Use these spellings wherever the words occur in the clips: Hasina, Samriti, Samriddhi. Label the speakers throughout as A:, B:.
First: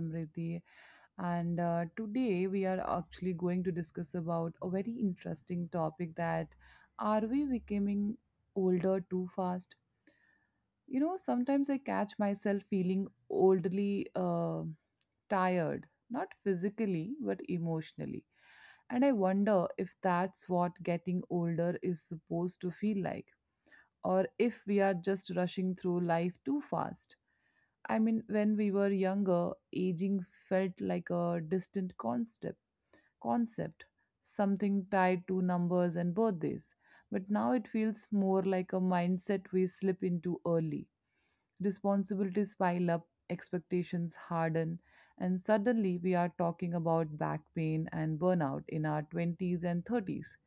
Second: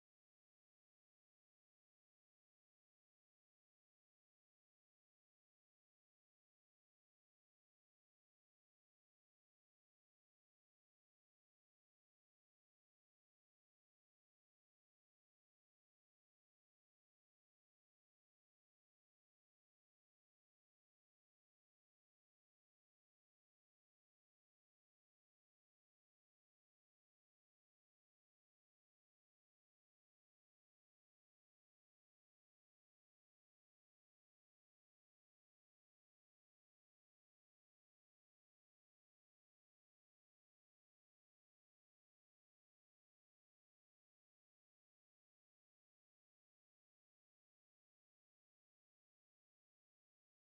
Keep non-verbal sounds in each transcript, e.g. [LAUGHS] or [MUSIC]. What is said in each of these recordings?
A: Samriddhi. And Today we are actually going to discuss about a very interesting topic, that are we becoming older too fast? You know, sometimes I catch myself feeling oldly tired, not physically, but emotionally. And I wonder if that's what getting older is supposed to feel like or if we are just rushing through life too fast. I mean, when we were younger, aging felt like a distant concept, something tied to numbers and birthdays. But now it feels more like a mindset we slip into early. Responsibilities pile up, expectations harden, and suddenly we are talking about back pain and burnout in our 20s and 30s.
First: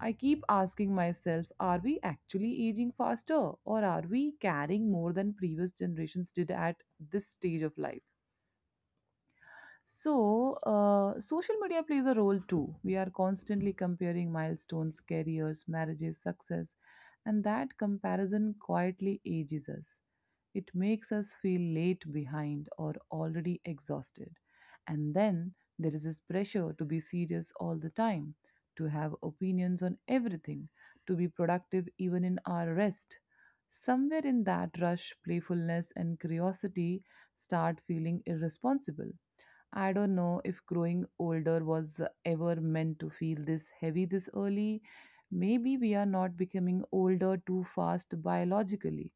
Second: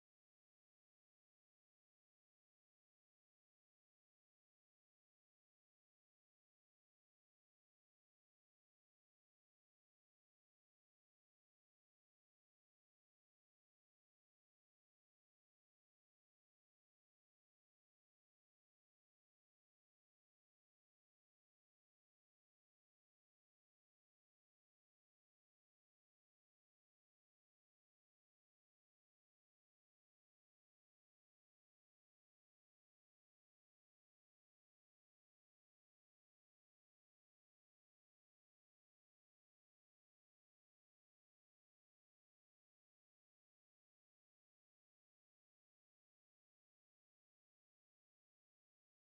A: I keep asking myself, are we actually aging faster, or are we carrying more than previous generations did at this stage of life? So, social media plays a role too. We are constantly comparing milestones, careers, marriages, success, and that comparison quietly ages us. It makes us feel late, behind, or already exhausted. And then there is this pressure to be serious all the time, to have opinions on everything, to be productive even in our rest. Somewhere in that rush, playfulness and curiosity start feeling irresponsible. I don't know if growing older was ever meant to feel this heavy this early. Maybe we are not becoming older too fast biologically,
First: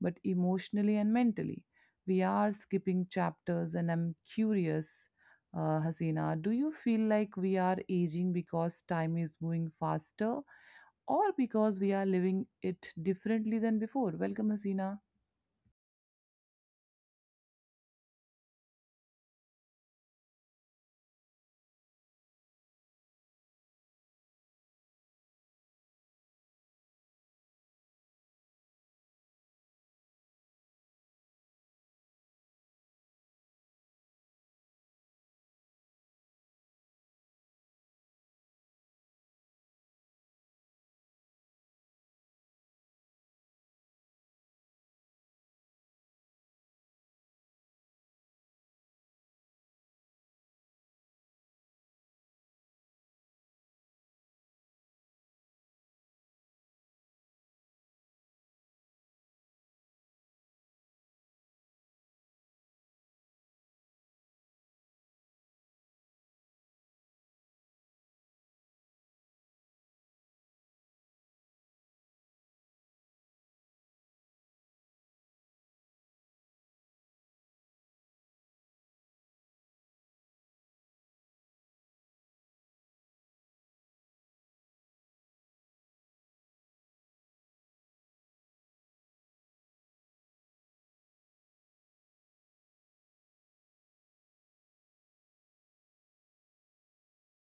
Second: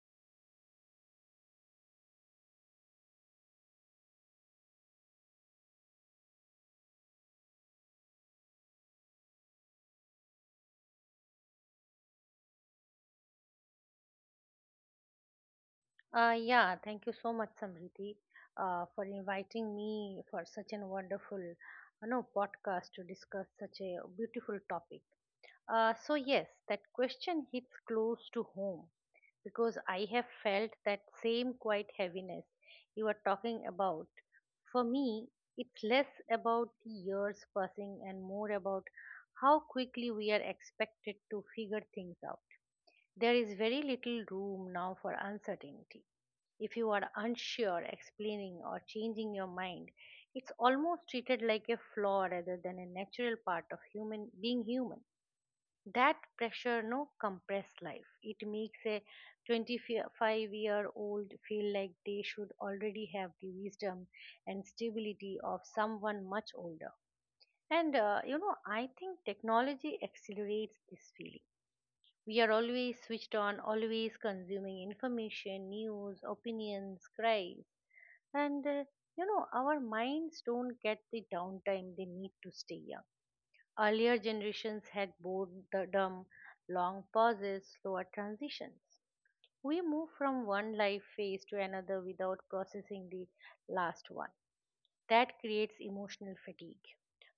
A: but emotionally and mentally. We are skipping chapters, and I'm curious, Hasina, do you feel like we are aging because time is moving faster or because we are living it differently than before? Welcome, Hasina.
B: Yeah, thank you so much, Samriti, for inviting me for such an wonderful, podcast to discuss such a beautiful topic. So yes, that question hits close to home because I have felt that same quiet heaviness you are talking about. For me, it's less about the years passing and more about how quickly we are expected to figure things out. There is very little room now for uncertainty if you are unsure, explaining, or changing your mind, it's almost treated like a flaw rather than a natural part of human being human. That pressure no compressed life. It makes a 25-year-old feel like they should already have the wisdom and stability of someone much older. And I think technology accelerates this feeling. We are always switched on, always consuming information, news, opinions, cries, and our minds don't get the downtime they need to stay young. Earlier generations had boredom, long pauses, slower transitions. We move from one life phase to another without processing the last one. That creates emotional fatigue,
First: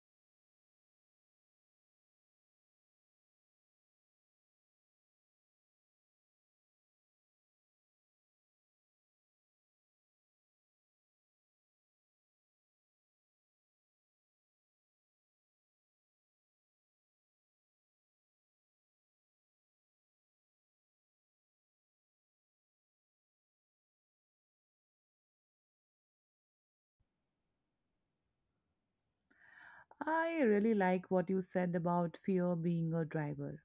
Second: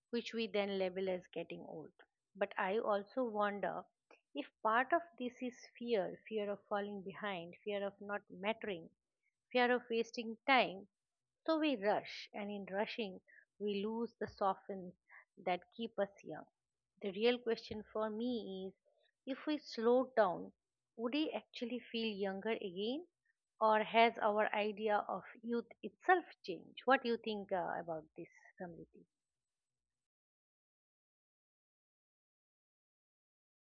B: which we then label as getting old. But I also wonder if part of this is fear fear of falling behind, fear of not mattering, fear of wasting time. So we rush, and in rushing, we lose the softens that keep us young. The real question for me is if we slow down would he actually feel younger again? Or has our idea of youth itself changed? What do you think about this, Samriti?
A: I really like what you said about fear being a driver.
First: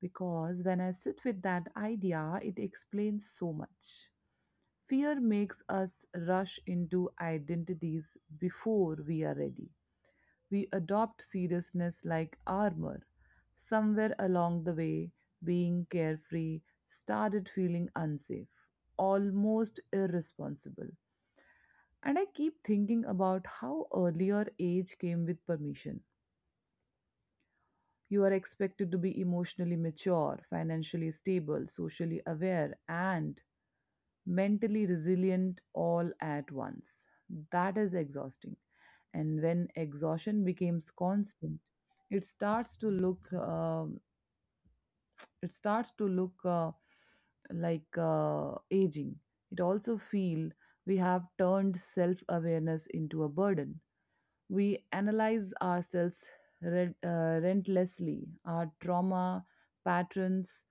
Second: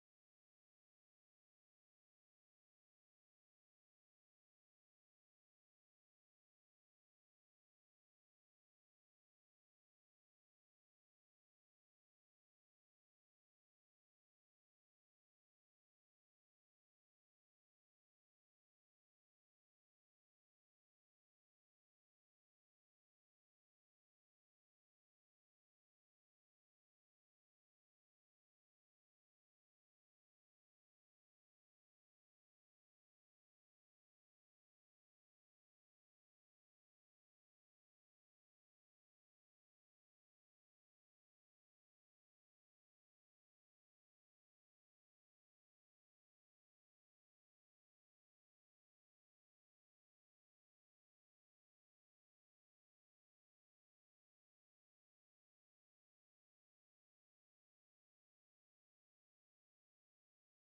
A: Because when I sit with that idea, it explains so much. Fear makes us rush into identities before we are ready. We adopt seriousness like armor. Somewhere along the way, being carefree started feeling unsafe, almost irresponsible. And I keep thinking about how earlier age came with permission. You are expected to be emotionally mature, financially stable, socially aware, and mentally resilient all at once. That is exhausting. And when exhaustion becomes constant, it starts to look it starts to look like aging. It also feel we have turned self awareness into a burden. We analyze ourselves re- uh, relentlessly, our trauma patterns,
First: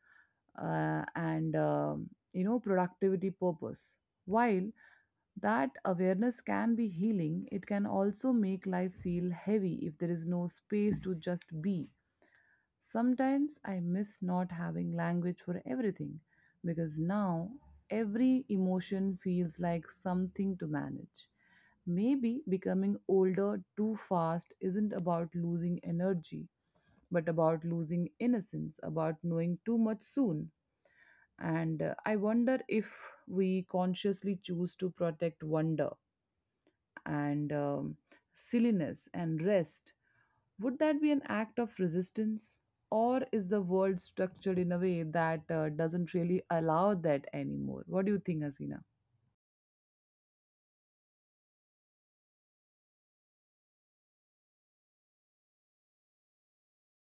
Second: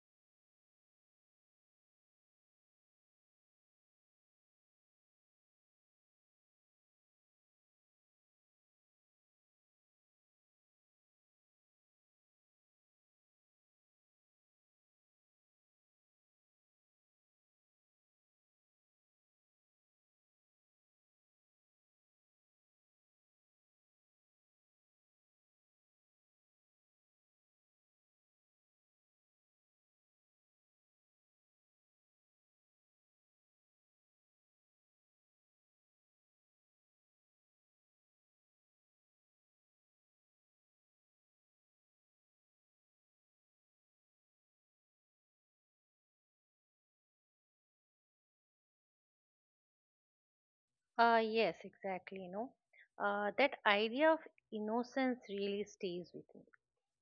A: and you know productivity purpose. While that awareness can be healing, it can also make life feel heavy if there is no space to just be. Sometimes I miss not having language for everything because now every emotion feels like something to manage. Maybe becoming older too fast isn't about losing energy, but about losing innocence, about knowing too much soon. And I wonder if we consciously choose to protect wonder and silliness and rest, would that be an act of resistance? Or is the world structured in a way that doesn't really allow that anymore? What do you think, Asina?
B: Yes, exactly. No, that idea of innocence really stays with me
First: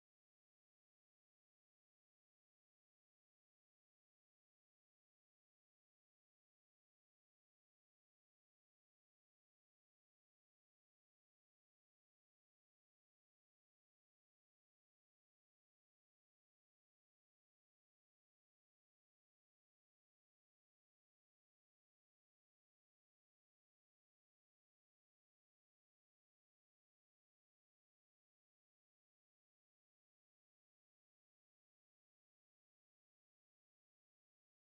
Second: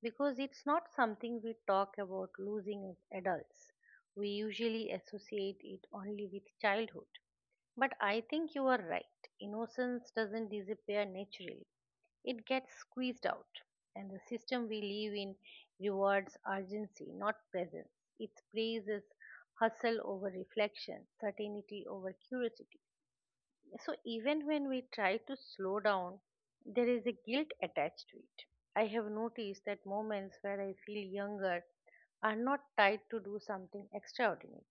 B: because it's not something we talk about losing as adults. We usually associate it only with childhood. But I think you are right. Innocence doesn't disappear naturally. It gets squeezed out. And the system we live in rewards urgency, not presence. It praises hustle over reflection, certainty over curiosity. So even when we try to slow down, there is a guilt attached to it. I have noticed that moments where I feel younger are not tied to do something extraordinary.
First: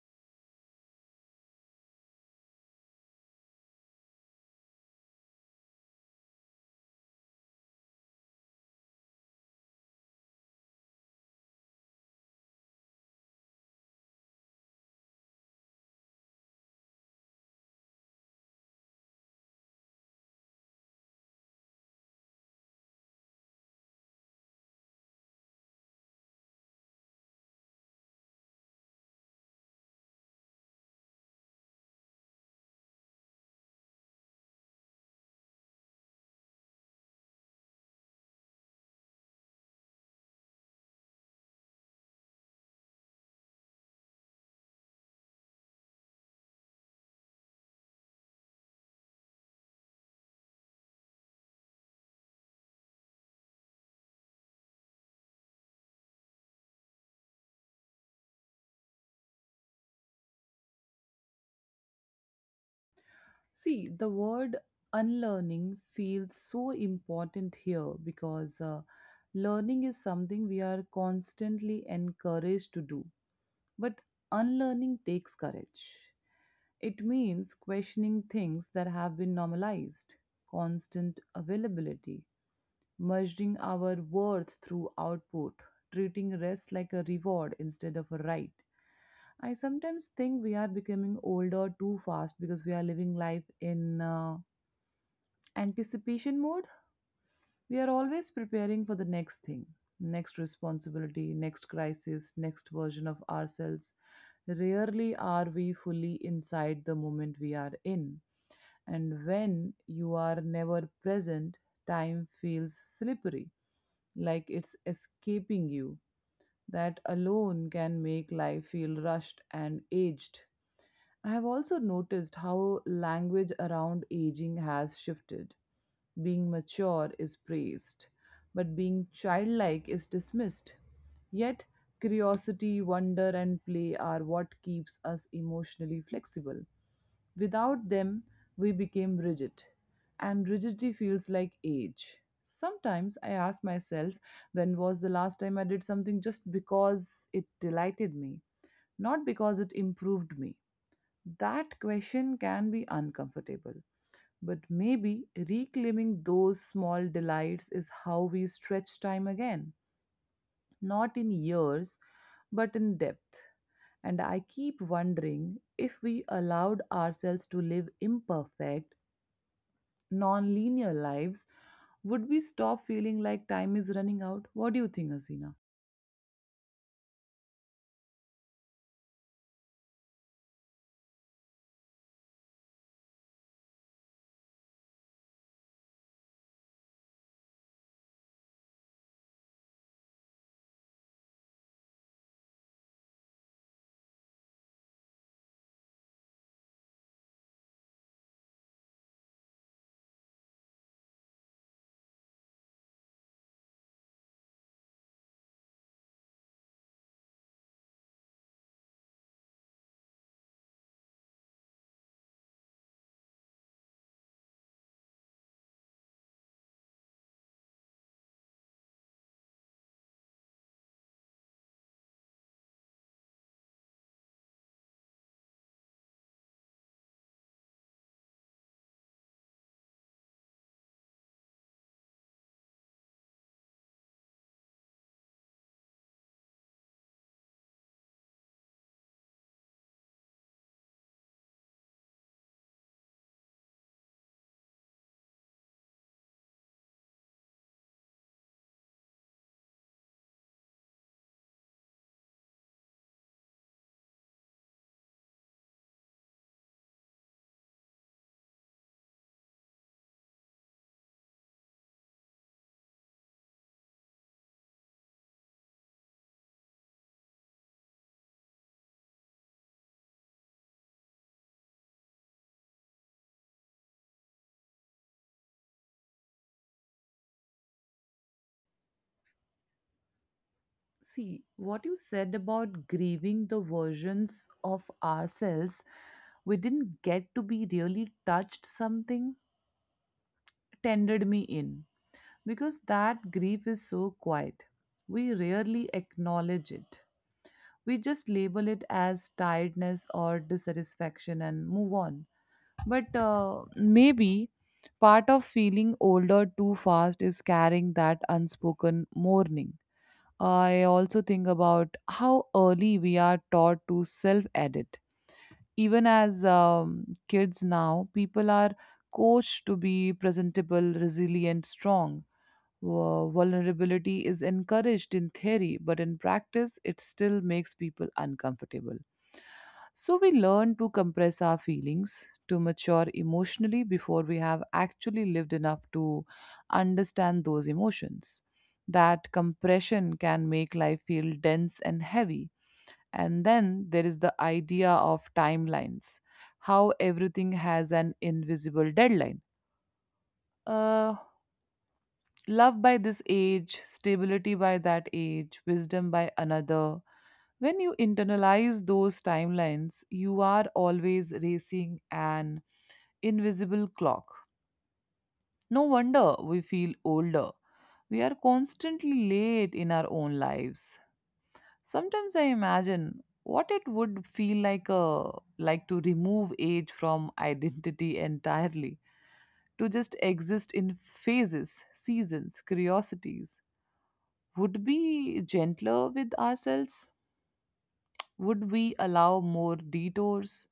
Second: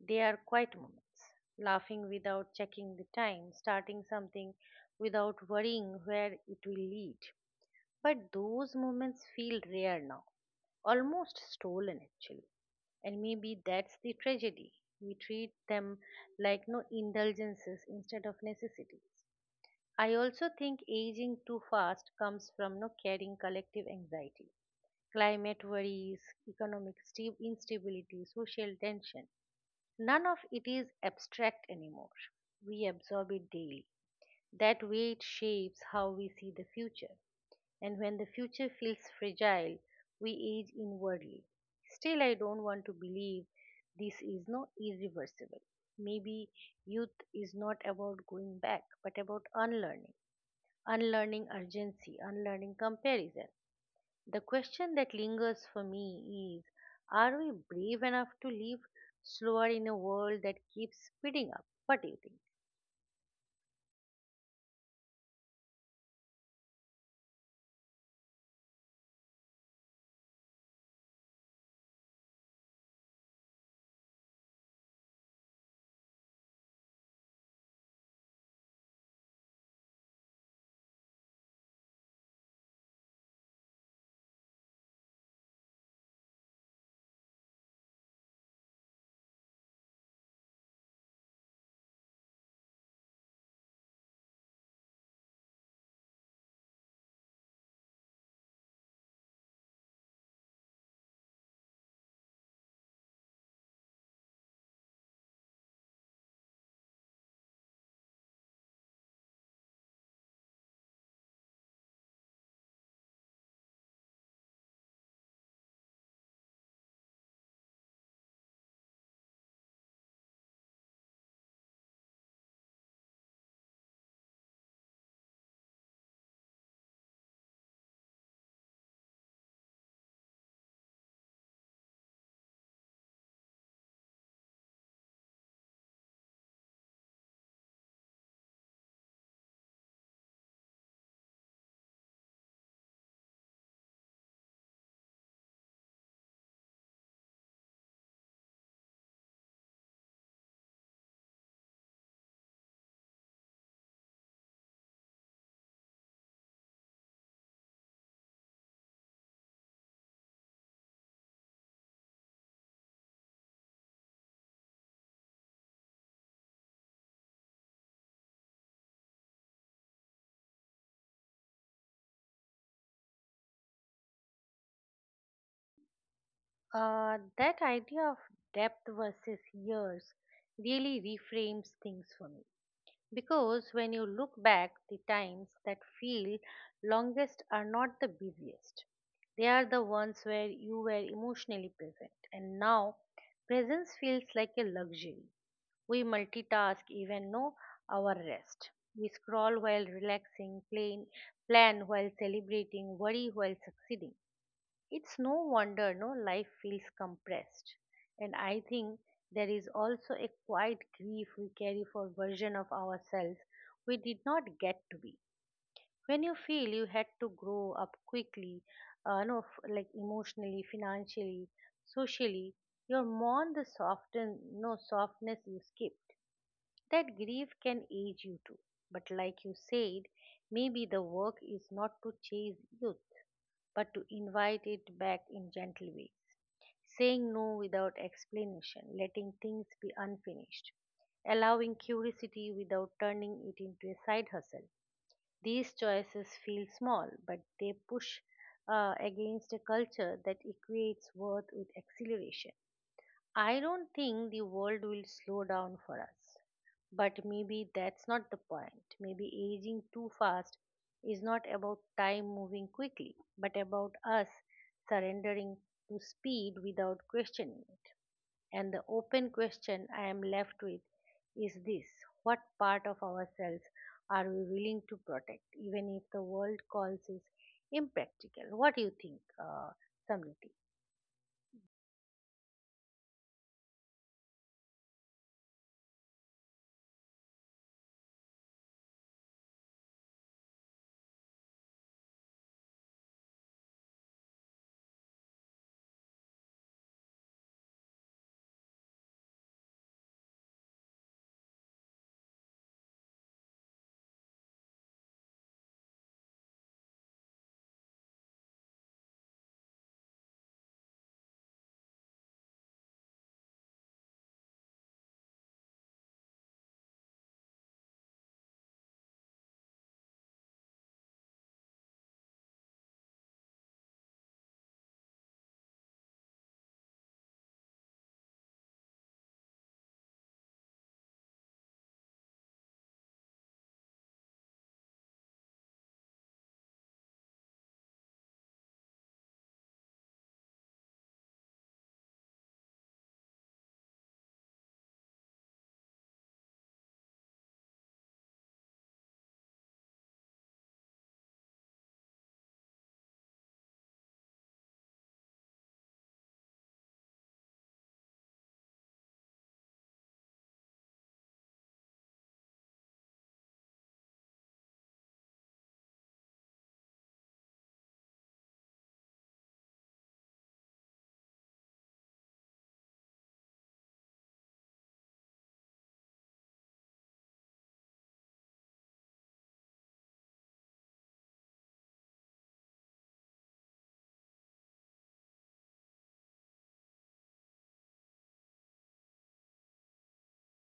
B: They are quiet moments, laughing without checking the time, starting something without worrying where it will lead. But those moments feel rare now, almost stolen actually. And maybe that's the tragedy. We treat them like no indulgences instead of necessities. I also think aging too fast comes from no carrying collective anxiety, climate worries, economic instability, social tension. None of it is abstract anymore. We absorb it daily. That weight shapes how we see the future and when the future feels fragile, we age inwardly. Still, I don't want to believe this is not irreversible. Maybe youth is not about going back, but about unlearning, unlearning urgency, unlearning comparison. The question that lingers for me is are we brave enough to live slower in a world that keeps speeding up? What do you think?
A: See, the word unlearning feels so important here because learning is something we are constantly encouraged to do. But unlearning takes courage. It means questioning things that have been normalized, constant availability, measuring our worth through output, treating rest like a reward instead of a right. I sometimes think we are becoming older too fast because we are living life in anticipation mode. We are always preparing for the next thing, next responsibility, next crisis, next version of ourselves. Rarely are we fully inside the moment we are in. And when you are never present, time feels slippery, like it's escaping you. That alone can make life feel rushed and aged. I have also noticed how language around aging has shifted. Being mature is praised, but being childlike is dismissed. Yet, curiosity, wonder, and play are what keeps us emotionally flexible. Without them, we became rigid, and rigidity feels like age. Sometimes I ask myself, when was the last time I did something just because it delighted me, not because it improved me? That question can be uncomfortable, but maybe reclaiming those small delights is how we stretch time again, not in years, but in depth. And I keep wondering, if we allowed ourselves to live imperfect, non linear lives, would we stop feeling like time is running out? What do you think, Asina?
B: That idea of depth versus years really reframes things for me. Because when you look back, the times that feel longest are not the busiest. They are the ones where you were emotionally present. And now, presence feels like a luxury. We multitask even know our rest. We scroll while relaxing, plan while celebrating, worry while succeeding. It's no wonder no life feels compressed. And I think there is also a quiet grief we carry for version of ourselves we did not get to be. When you feel you had to grow up quickly, no, f- like emotionally, financially, socially, you mourn the soften, no softness you skipped. That grief can age you too. But like you said, maybe the work is not to chase youth, but to invite it back in gentle ways saying no without explanation, letting things be unfinished, allowing curiosity without turning it into a side hustle. These choices feel small, but they push against a culture that equates worth with acceleration. I don't think the world will slow down for us, but maybe that's not the point. Maybe aging too fast is not about time moving quickly, but about us surrendering to speed without questioning. And the open question I am left with is this what part of ourselves are we willing to protect, even if the world calls it impractical? What do you think, Samriti?
A: See, what you said about grieving the versions of ourselves we didn't get to be really touched something, tendered me in. Because that grief is so quiet. We rarely acknowledge it. We just label it as tiredness or dissatisfaction and move on. But maybe part of feeling older too fast is carrying that unspoken mourning. I also think about how early we are taught to self edit. Even as kids now, people are coached to be presentable, resilient, strong. Vulnerability is encouraged in theory, but in practice, it still makes people uncomfortable. So we learn to compress our feelings, to mature emotionally before we have actually lived enough to understand those emotions. That compression can make life feel dense and heavy. And then there is the idea of timelines, how everything has an invisible deadline. Uh, Love by this age, stability by that age, wisdom by another. When you internalize those timelines, you are always racing an invisible clock. No wonder we feel older. We are constantly late in our own lives. Sometimes I imagine what it would feel like to remove age from [LAUGHS] identity entirely, to just exist in phases, seasons, curiosities. Would be gentler with ourselves? Would we allow more detours?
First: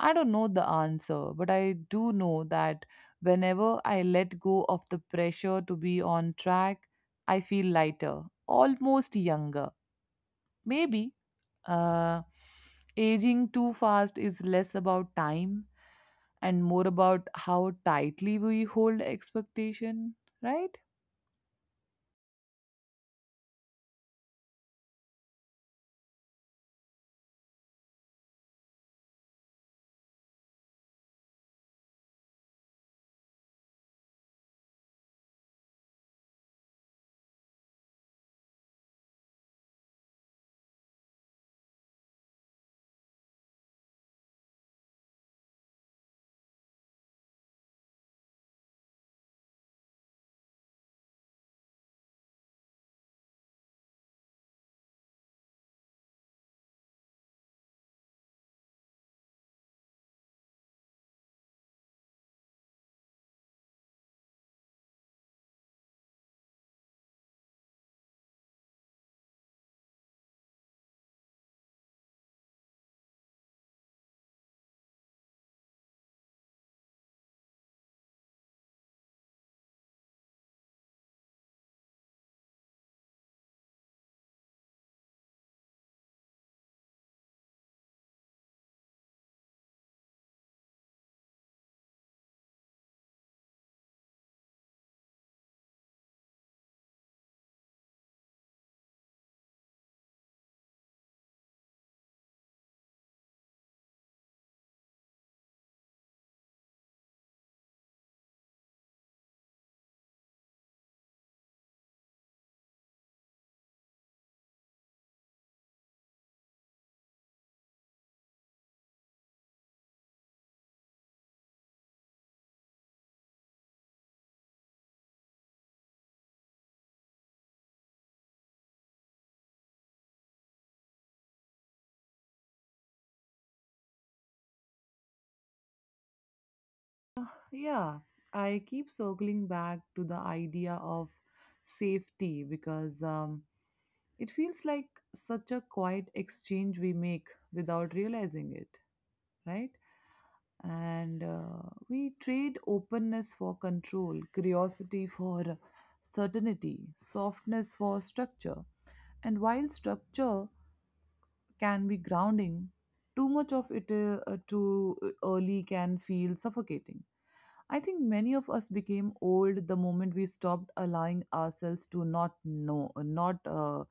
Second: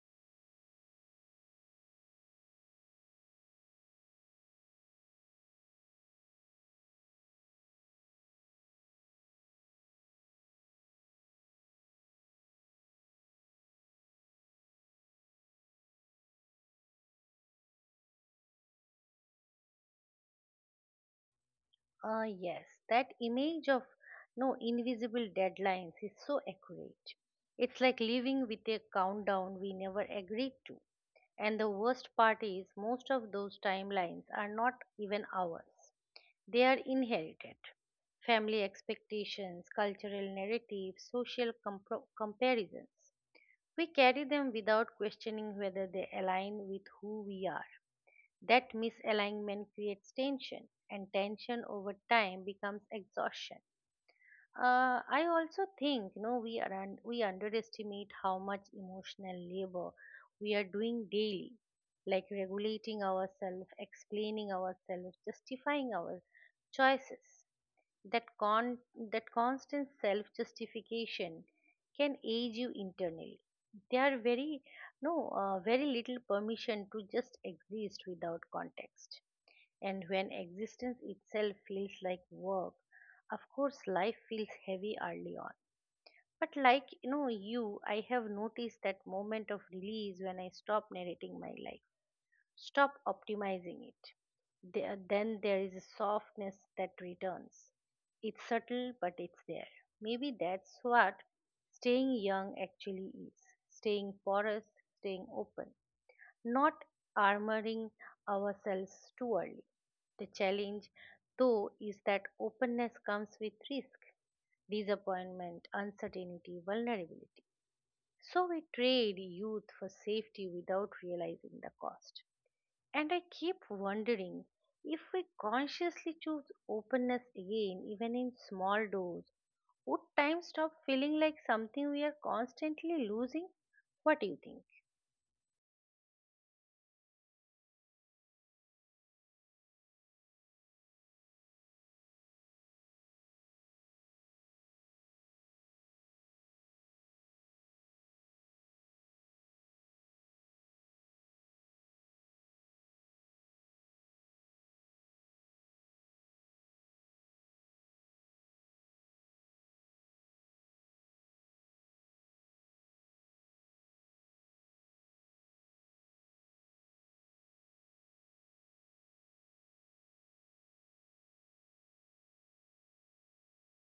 A: I don't know the answer, but I do know that whenever I let go of the pressure to be on track, I feel lighter, almost younger. Maybe uh, aging too fast is less about time and more about how tightly we hold expectation, right?
B: Yes, that image of no invisible deadlines is so accurate. It's like living with a countdown we never agreed to. And the worst part is, most of those timelines are not even ours. They are inherited. Family expectations, cultural narratives, social comparisons. We carry them without questioning whether they align with who we are. That misalignment creates tension, and tension over time becomes exhaustion. I also think we are we underestimate how much emotional labor we are doing daily, like regulating ourselves, explaining ourselves, justifying our choices. That, con- that constant self justification can age you internally. There are very no very little permission to just exist without context. And when existence itself feels like work, of course life feels heavy early on. But like I have noticed that moment of release when I stop narrating my life. Stop optimizing it. Then there is a softness that returns. It's subtle, but it's there. Maybe that's what staying young actually is staying porous, staying open, not armoring ourselves too early. The challenge, though, is that openness comes with risk, disappointment, uncertainty, vulnerability. So we trade youth for safety without realizing the cost. And I keep wondering if we consciously choose openness again, even in small doses, would time stop feeling like something we are constantly losing? What do you think?
A: Yeah, I keep circling back to the idea of safety, because it feels like such a quiet exchange we make without realizing it, right? And We trade openness for control, curiosity for certainty, softness for structure. And while structure can be grounding, too much of it too early can feel suffocating. I think many of us became old the moment we stopped allowing ourselves to not know, not uh,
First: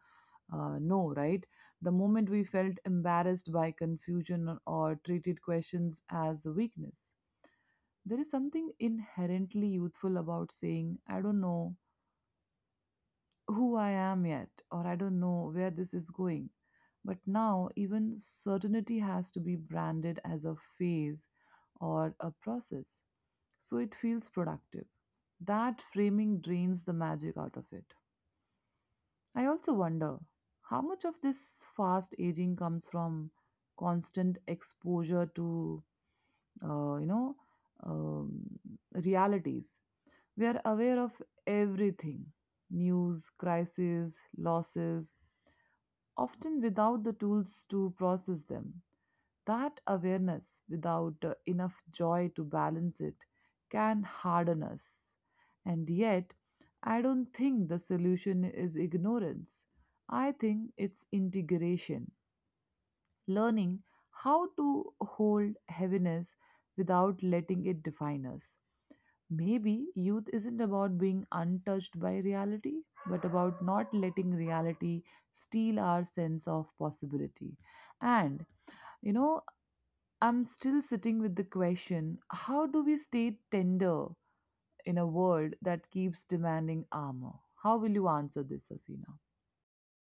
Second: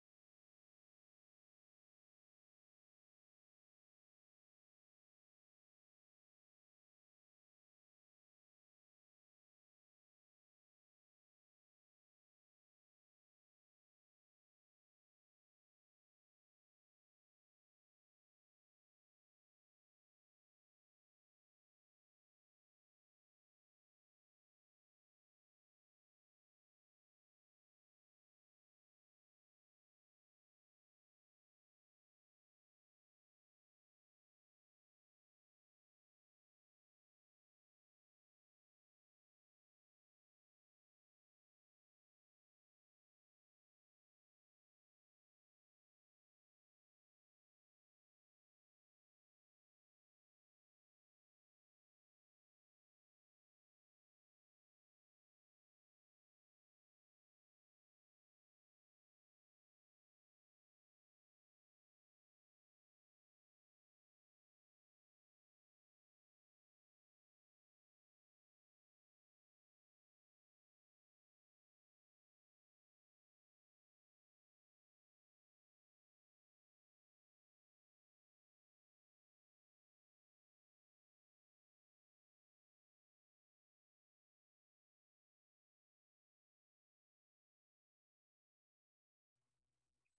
A: uh, know, right? The moment we felt embarrassed by confusion or treated questions as a weakness. There is something inherently youthful about saying, I don't know who I am yet, or I don't know where this is going. But now, even certainty has to be branded as a phase or a process so it feels productive. That framing drains the magic out of it. I also wonder how much of this fast aging comes from constant exposure to, uh, you know, um, realities. We are aware of everything, news, crises, losses, often without the tools to process them. That awareness, without enough joy to balance it, can harden us. And yet, I don't think the solution is ignorance. I think it's integration, learning how to hold heaviness without letting it define us. Maybe youth isn't about being untouched by reality, but about not letting reality steal our sense of possibility. And you know, I'm still sitting with the question, how do we stay tender in a world that keeps demanding armor? How will you answer this, Asina?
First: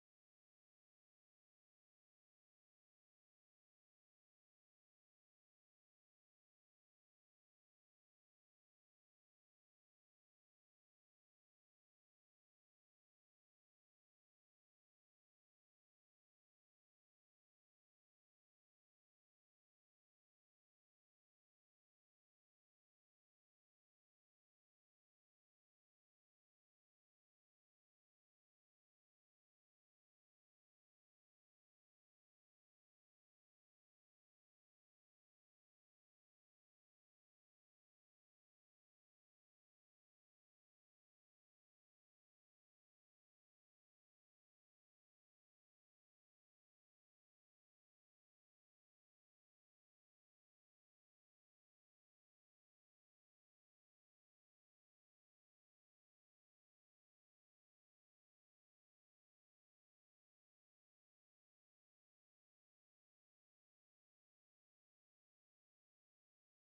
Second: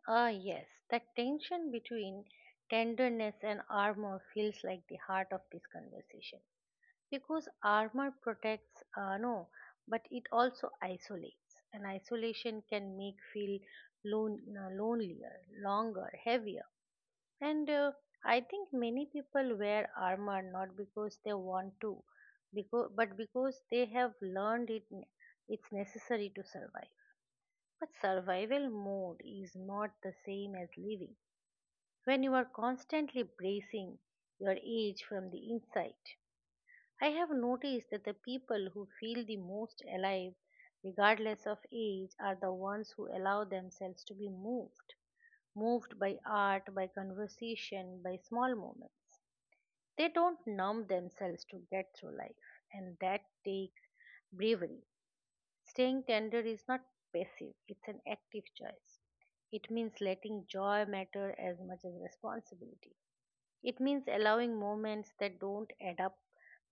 B: Ah, yes, the tension between tenderness and armor feels like the heart of this conversation because armor protects, no, but it also isolates, and isolation can make feel lonelier, longer, heavier. And I think many people wear armor not because they want to, but because they have learned it, it's necessary to survive. But survival mode is not the same as living. When you are constantly bracing your age from the inside, I have noticed that the people who feel the most alive, regardless of age, are the ones who allow themselves to be moved. Moved by art, by conversation, by small moments. They don't numb themselves to get through life, and that takes bravery. Staying tender is not passive, it's an active choice. It means letting joy matter as much as responsibility. It means allowing moments that don't add up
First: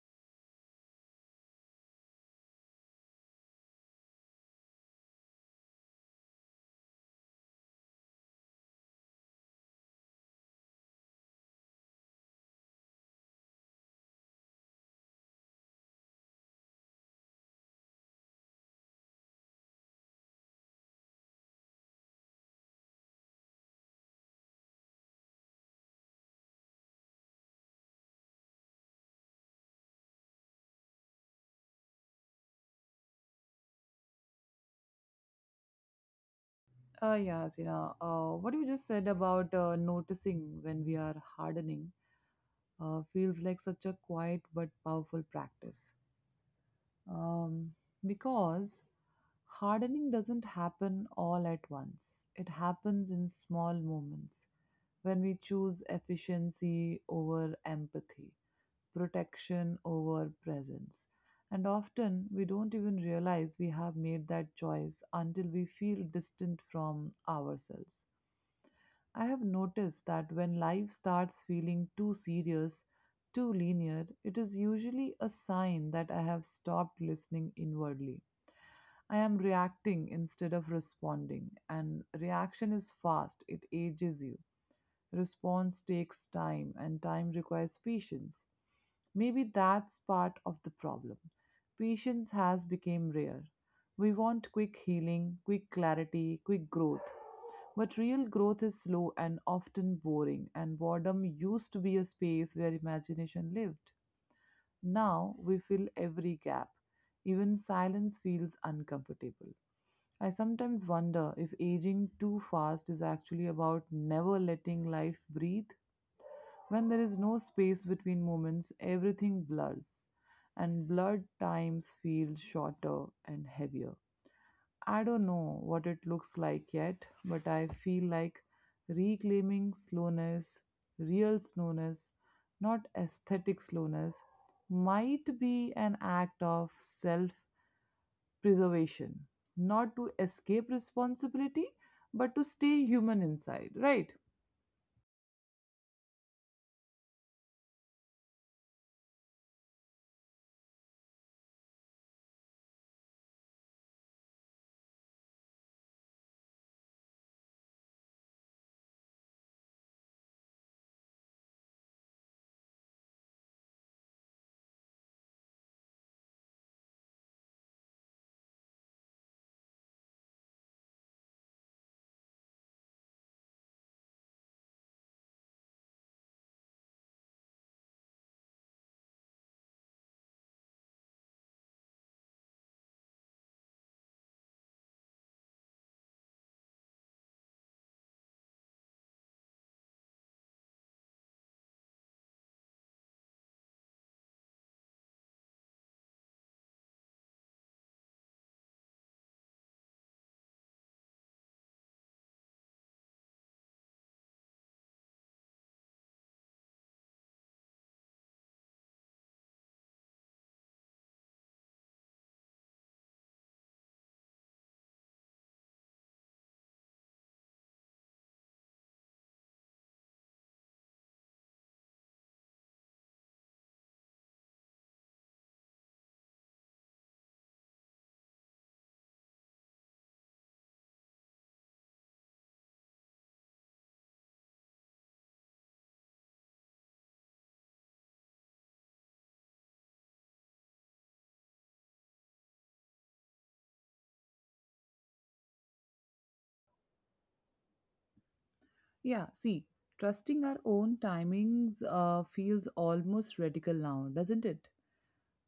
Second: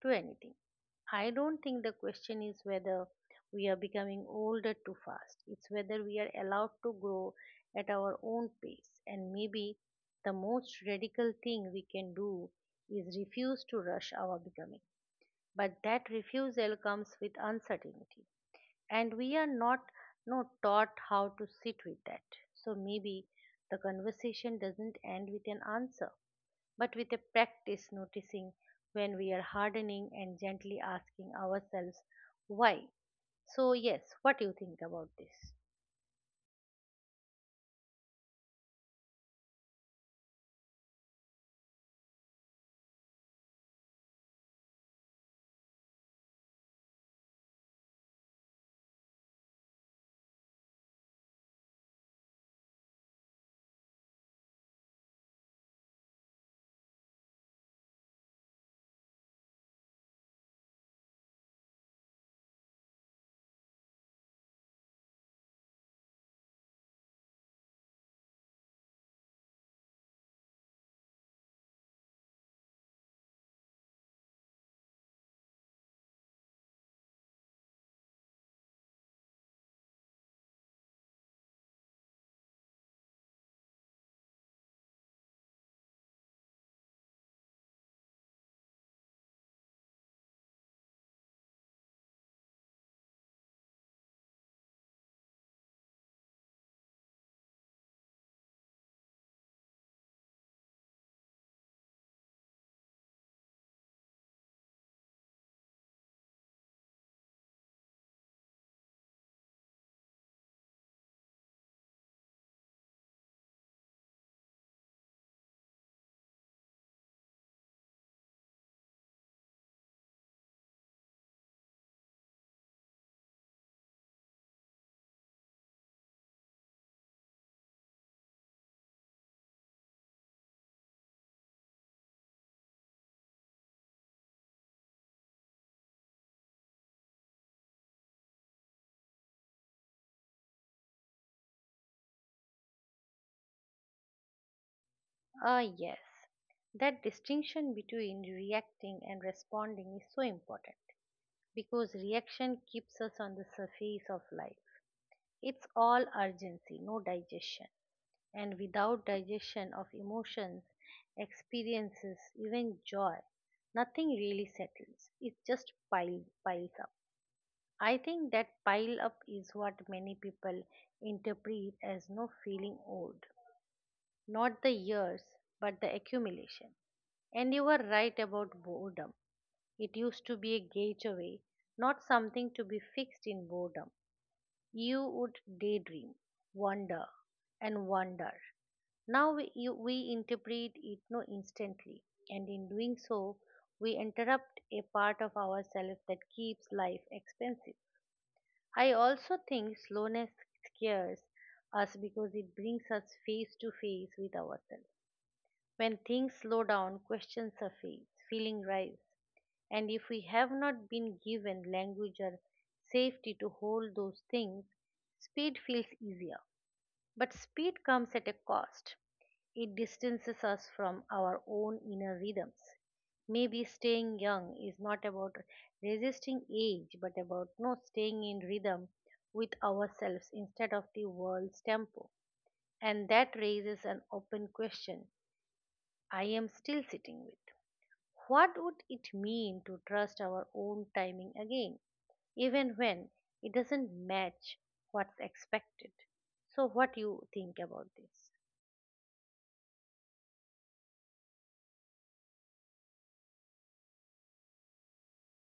B: to anything. I don't think the question is whether we are becoming older too fast. It's whether we are allowed to grow at our own pace. And maybe the most radical thing we can do is refuse to rush our becoming. But that refusal comes with uncertainty. And we are not taught how to sit with that. So maybe the conversation doesn't end with an answer but with a practice noticing when we are hardening and gently asking ourselves why. So, yes, what do you think about this?
A: Yeah, Sina, what you just said about noticing when we are hardening feels like such a quiet but powerful practice. Um, because hardening doesn't happen all at once, it happens in small moments when we choose efficiency over empathy, protection over presence. And often we don't even realize we have made that choice until we feel distant from ourselves. I have noticed that when life starts feeling too serious, too linear, it is usually a sign that I have stopped listening inwardly. I am reacting instead of responding, and reaction is fast, it ages you. Response takes time, and time requires patience. Maybe that's part of the problem. Patience has become rare. We want quick healing, quick clarity, quick growth. But real growth is slow and often boring, and boredom used to be a space where imagination lived. Now we fill every gap. Even silence feels uncomfortable. I sometimes wonder if aging too fast is actually about never letting life breathe. When there is no space between moments, everything blurs, and blurred times feel shorter and heavier. I don't know what it looks like yet, but I feel like reclaiming slowness, real slowness, not aesthetic slowness, might be an act of self preservation, not to escape responsibility, but to stay human inside, right?
B: Ah, yes, that distinction between reacting and responding is so important because reaction keeps us on the surface of life. It's all urgency, no digestion. And without digestion of emotions, experiences, even joy, nothing really settles. It just piles up. I think that pile up is what many people interpret as no feeling old not the years, but the accumulation. And you were right about boredom. It used to be a gateway, not something to be fixed in boredom. You would daydream, wonder, and wonder. Now we interpret it no instantly, and in doing so, we interrupt a part of ourselves that keeps life expensive. I also think slowness scares us because it brings us face to face with ourselves. When things slow down, questions surface, feeling rise, and if we have not been given language or safety to hold those things, speed feels easier. But speed comes at a cost. It distances us from our own inner rhythms. Maybe staying young is not about resisting age, but about not staying in rhythm with ourselves instead of the world's tempo. And that raises an open question I am still sitting with. What would it mean to trust our own timing again, even when it doesn't match what's expected? So, what do you think about this?
A: Yeah, see, trusting our own timings feels almost radical now, doesn't it?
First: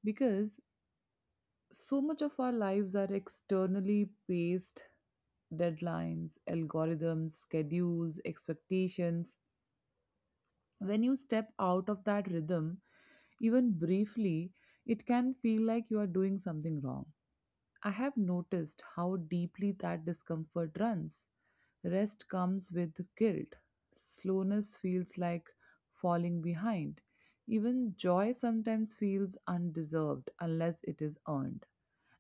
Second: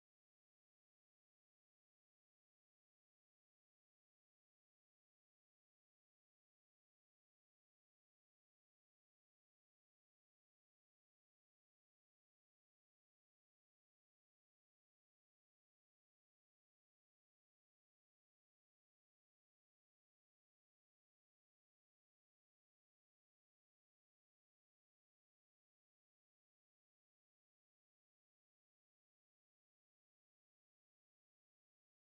A: Because so much of our lives are externally based, deadlines, algorithms, schedules, expectations. When you step out of that rhythm, even briefly, it can feel like you are doing something wrong. I have noticed how deeply that discomfort runs. Rest comes with guilt. Slowness feels like falling behind. Even joy sometimes feels undeserved unless it is earned.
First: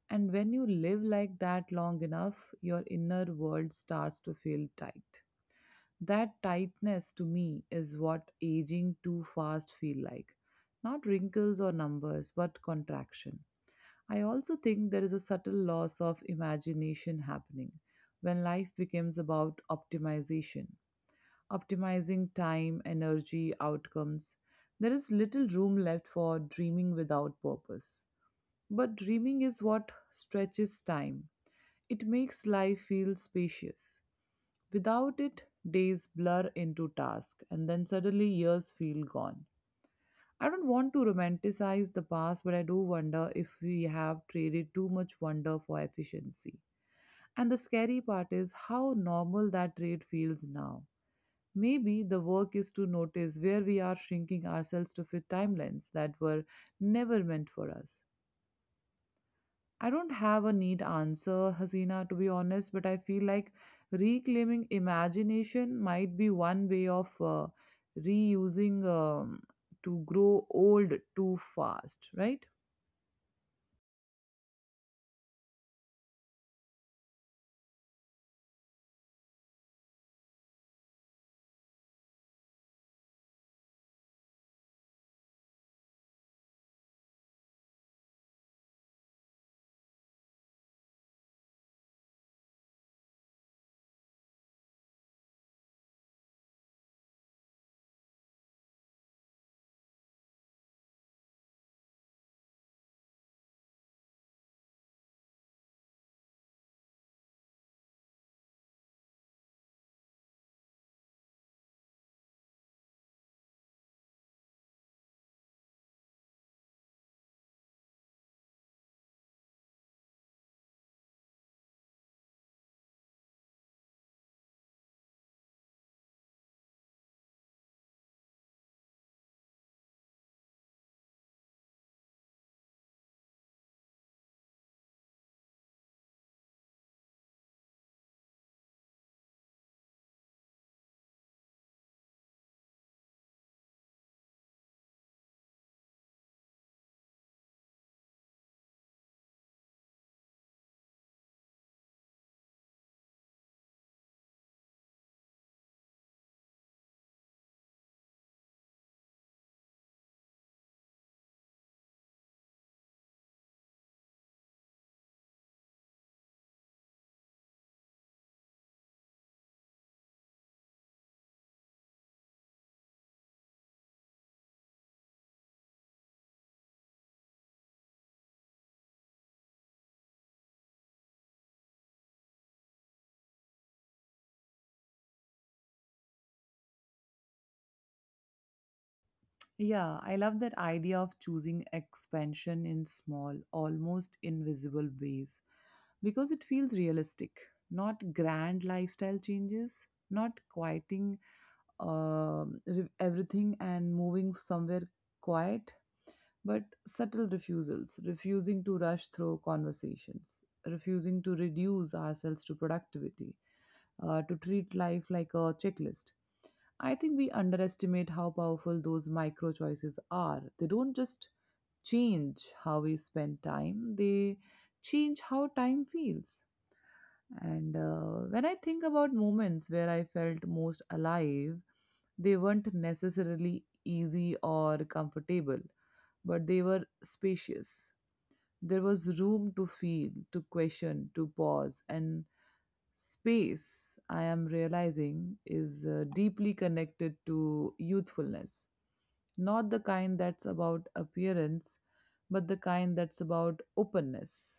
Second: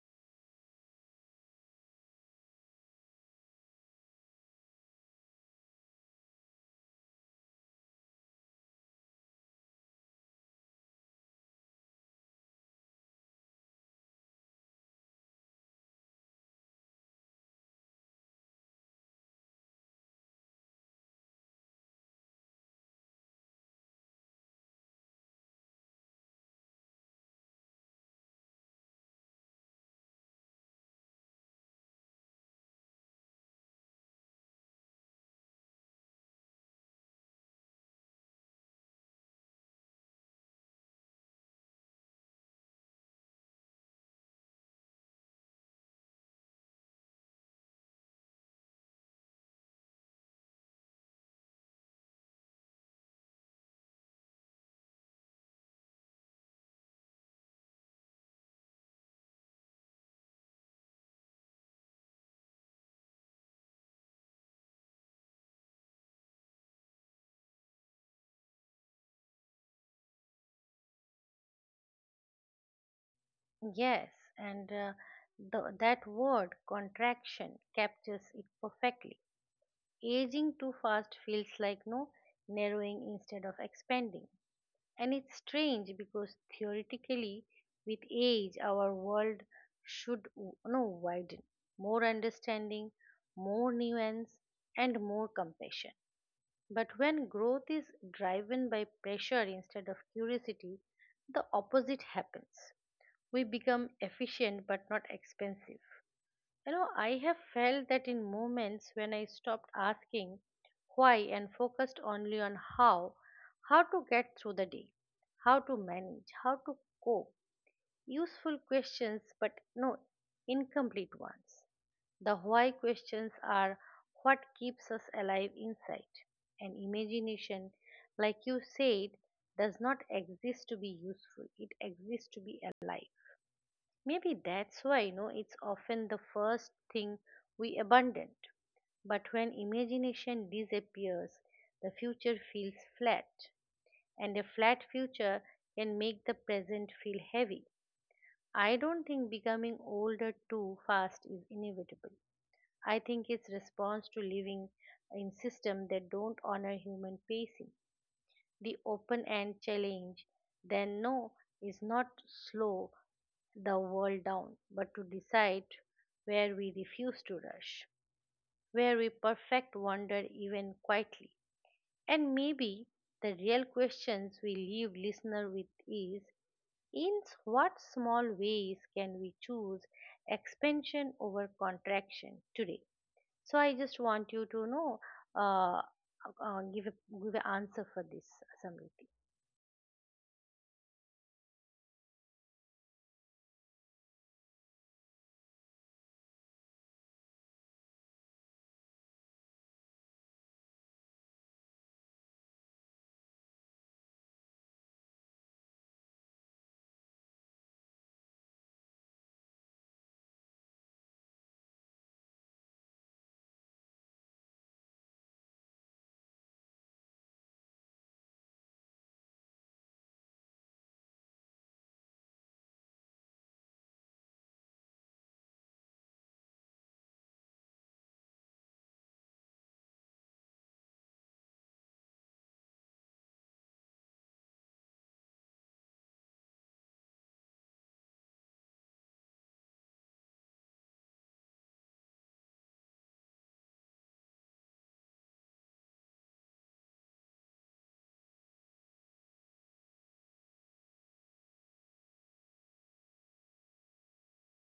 A: And when you live like that long enough, your inner world starts to feel tight. That tightness to me is what aging too fast feel like. Not wrinkles or numbers, but contraction. I also think there is a subtle loss of imagination happening when life becomes about optimization, optimizing time, energy, outcomes. There is little room left for dreaming without purpose. But dreaming is what stretches time. It makes life feel spacious. Without it, days blur into tasks, and then suddenly years feel gone. I don't want to romanticize the past, but I do wonder if we have traded too much wonder for efficiency. And the scary part is how normal that trade feels now. Maybe the work is to notice where we are shrinking ourselves to fit timelines that were never meant for us. I don't have a neat answer, Hasina, to be honest, but I feel like reclaiming imagination might be one way of reusing to grow old too fast, right?
B: Yes, and that word contraction captures it perfectly. Aging too fast feels like no narrowing instead of expanding. And it's strange because theoretically, with age, our world should w- no widen, more understanding, more nuance, and more compassion. But when growth is driven by pressure instead of curiosity, the opposite happens we become efficient but not expensive. You know, I have felt that in moments when I stopped asking why and focused only on how to get through the day, how to manage, how to cope. Useful questions, but no incomplete ones. The why questions are what keeps us alive inside. And imagination, like you said, does not exist to be useful, it exists to be alive. Maybe that's why, it's often the first thing we abandon. But when imagination disappears, the future feels flat, and a flat future can make the present feel heavy. I don't think becoming older too fast is inevitable. I think it's response to living in systems that don't honor human pacing. The open end challenge, then no, is not slow the world down, but to decide where we refuse to rush, where we perfect wonder even quietly. And maybe the real questions we leave listener with is in what small ways can we choose expansion over contraction today? So I just want you to know uh, uh, give a, give an answer for this, Samriti.
A: Yeah, I love that idea of choosing expansion in small, almost invisible ways because it feels realistic, not grand lifestyle changes, not quieting everything and moving somewhere quiet but subtle refusals, refusing to rush through conversations, refusing to reduce ourselves to productivity, to treat life like a checklist. I think we underestimate how powerful those micro choices are. They don't just change how we spend time, they change how time feels. And when I think about moments where I felt most alive, they weren't necessarily easy or comfortable, but they were spacious. There was room to feel, to question, to pause, and space, I am realizing, is deeply connected to youthfulness. Not the kind that's about appearance, but the kind that's about openness.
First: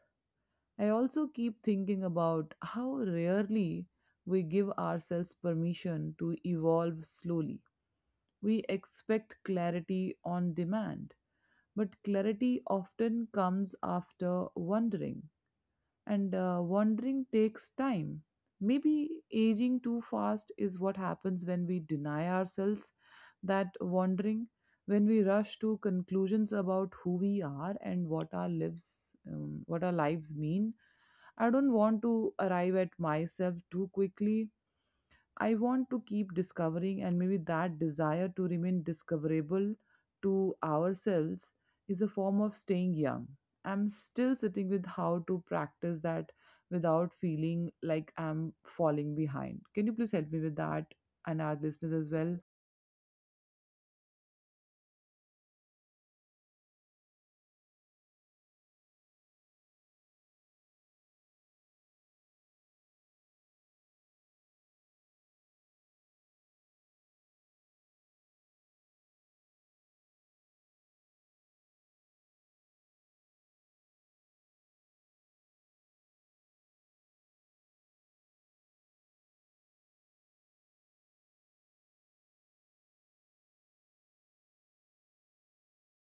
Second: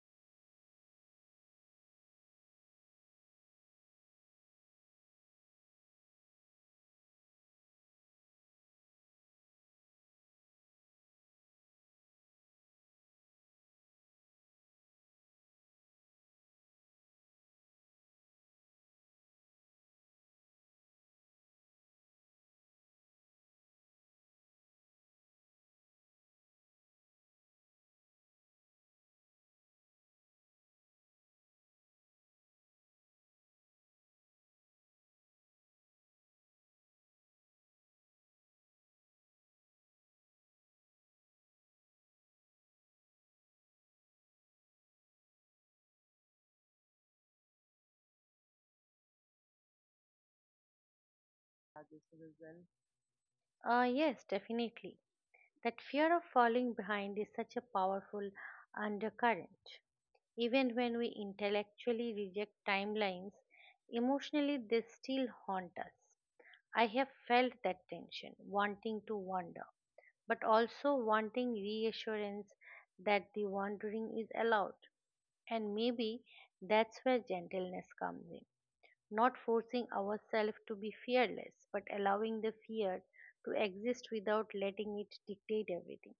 A: I also keep thinking about how rarely we give ourselves permission to evolve slowly. We expect clarity on demand, but clarity often comes after wondering and wandering takes time. Maybe aging too fast is what happens when we deny ourselves that wandering, when we rush to conclusions about who we are and what our lives mean. I don't want to arrive at myself too quickly. I want to keep discovering, and maybe that desire to remain discoverable to ourselves is a form of staying young. I'm still sitting with how to practice that without feeling like I'm falling behind. Can you please help me with that and our listeners as well?
B: Yes, definitely. That fear of falling behind is such a powerful undercurrent. Even when we intellectually reject timelines, emotionally they still haunt us. I have felt that tension, wanting to wander, but also wanting reassurance that the wandering is allowed. And maybe that's where gentleness comes in, not forcing ourselves to be fearless, but allowing the fear to exist without letting it dictate everything.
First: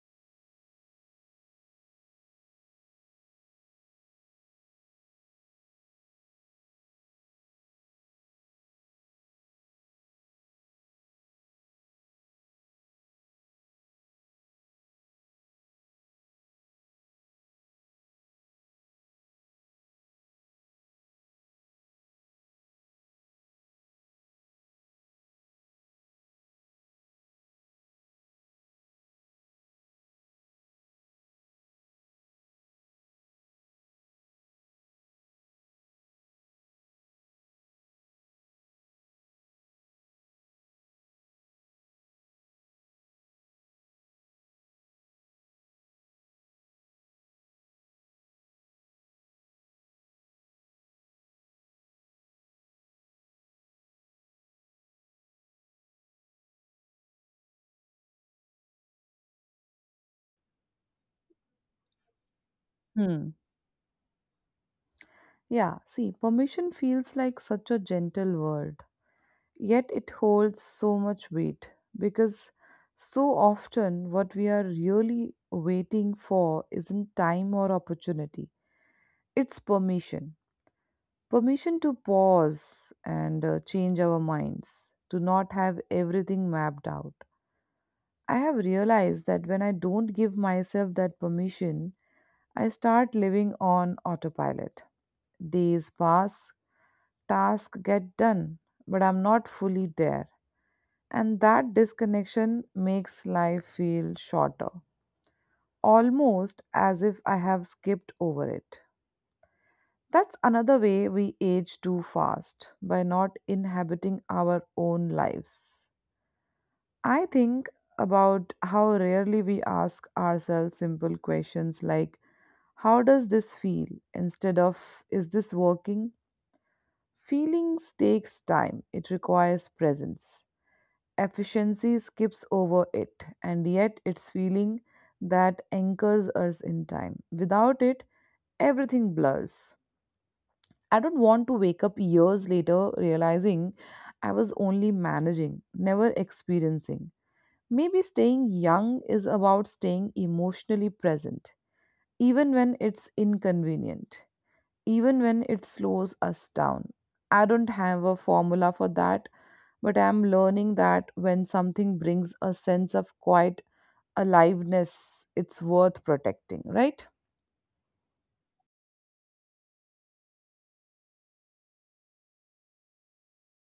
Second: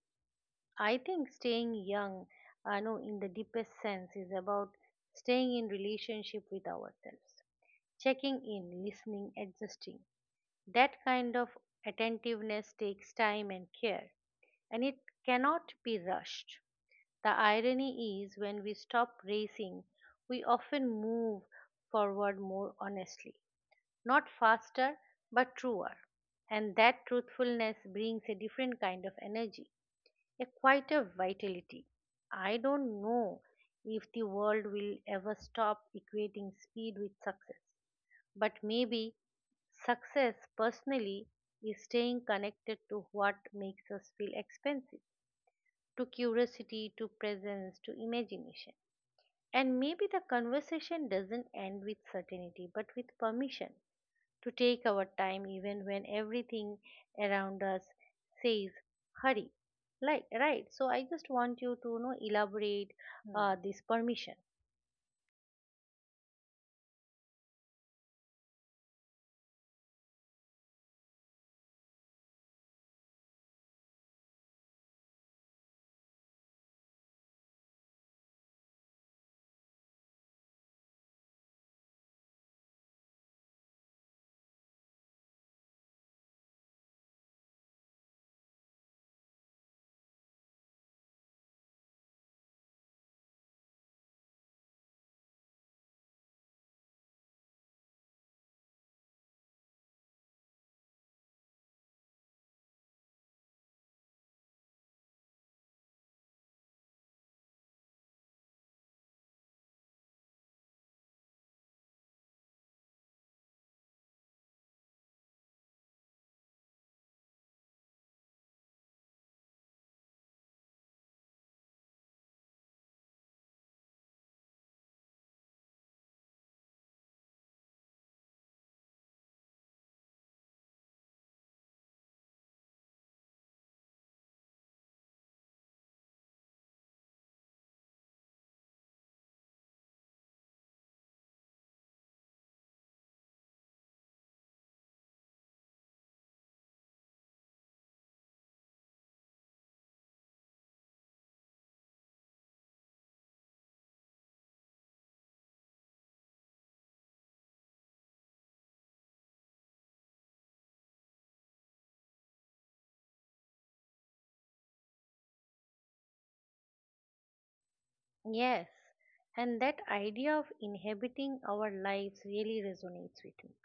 B: I think staying young, I know in the deepest sense, is about staying in relationship with ourselves, checking in, listening, adjusting. That kind of attentiveness takes time and care, and it cannot be rushed. The irony is when we stop racing, we often move forward more honestly, not faster but truer, and that truthfulness brings a different kind of energy, a quieter vitality. I don't know if the world will ever stop equating speed with success, but maybe success personally is staying connected to what makes us feel expansive, to curiosity, to presence, to imagination. And maybe the conversation doesn't end with certainty but with permission to take our time even when everything around us says hurry. Like, right. So I just want you to elaborate.
A: Hmm.
B: Hmm. This permission.
A: Yeah, see, permission feels like such a gentle word. Yet it holds so much weight because so often what we are really waiting for isn't time or opportunity, it's permission. Permission to pause and change our minds, to not have everything mapped out. I have realized that when I don't give myself that permission, I start living on autopilot. Days pass, tasks get done, but I'm not fully there. And that disconnection makes life feel shorter, almost as if I have skipped over it. That's another way we age too fast by not inhabiting our own lives. I think about how rarely we ask ourselves simple questions like, "How does this feel?" instead of, "Is this working?" Feelings takes time, it requires presence. Efficiency skips over it, and yet it's feeling that anchors us in time. Without it, everything blurs. I don't want to wake up years later realizing I was only managing, never experiencing. Maybe staying young is about staying emotionally present, even when it's inconvenient, even when it slows us down. I don't have a formula for that, but I'm learning that when something brings a sense of quiet aliveness, it's worth protecting, right?
B: Yes. And that idea of inhabiting our lives really resonates with me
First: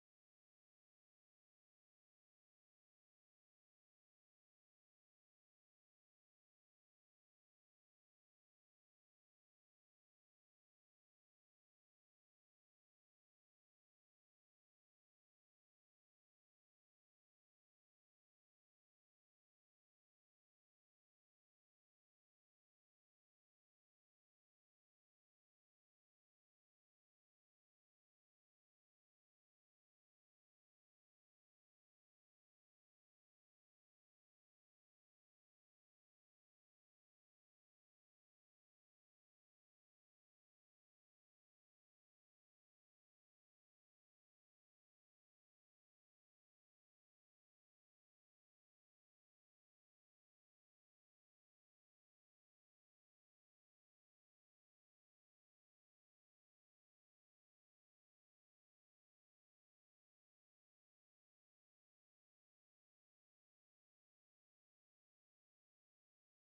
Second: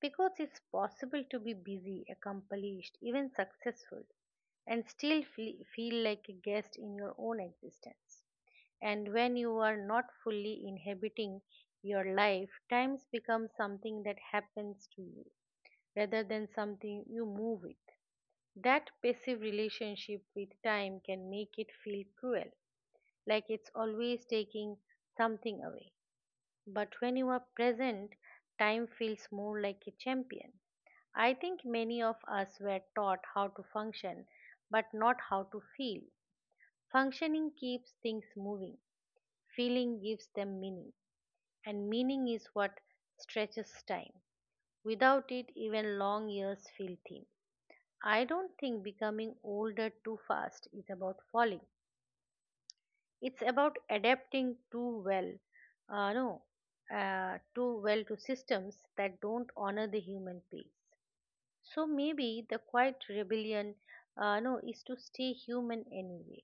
B: because it's possible to be busy, accomplished, even successful, and still feel like a guest in your own existence. And when you are not fully inhabiting your life, times become something that happens to you rather than something you move with. That passive relationship with time can make it feel cruel, like it's always taking something away. But when you are present, time feels more like a champion. I think many of us were taught how to function, but not how to feel. Functioning keeps things moving, feeling gives them meaning. And meaning is what stretches time. Without it, even long years feel thin. I don't think becoming older too fast is about falling. It's about adapting too well, no, too well to systems that don't honor the human pace. So maybe the quiet rebellion, no, is to stay human anyway,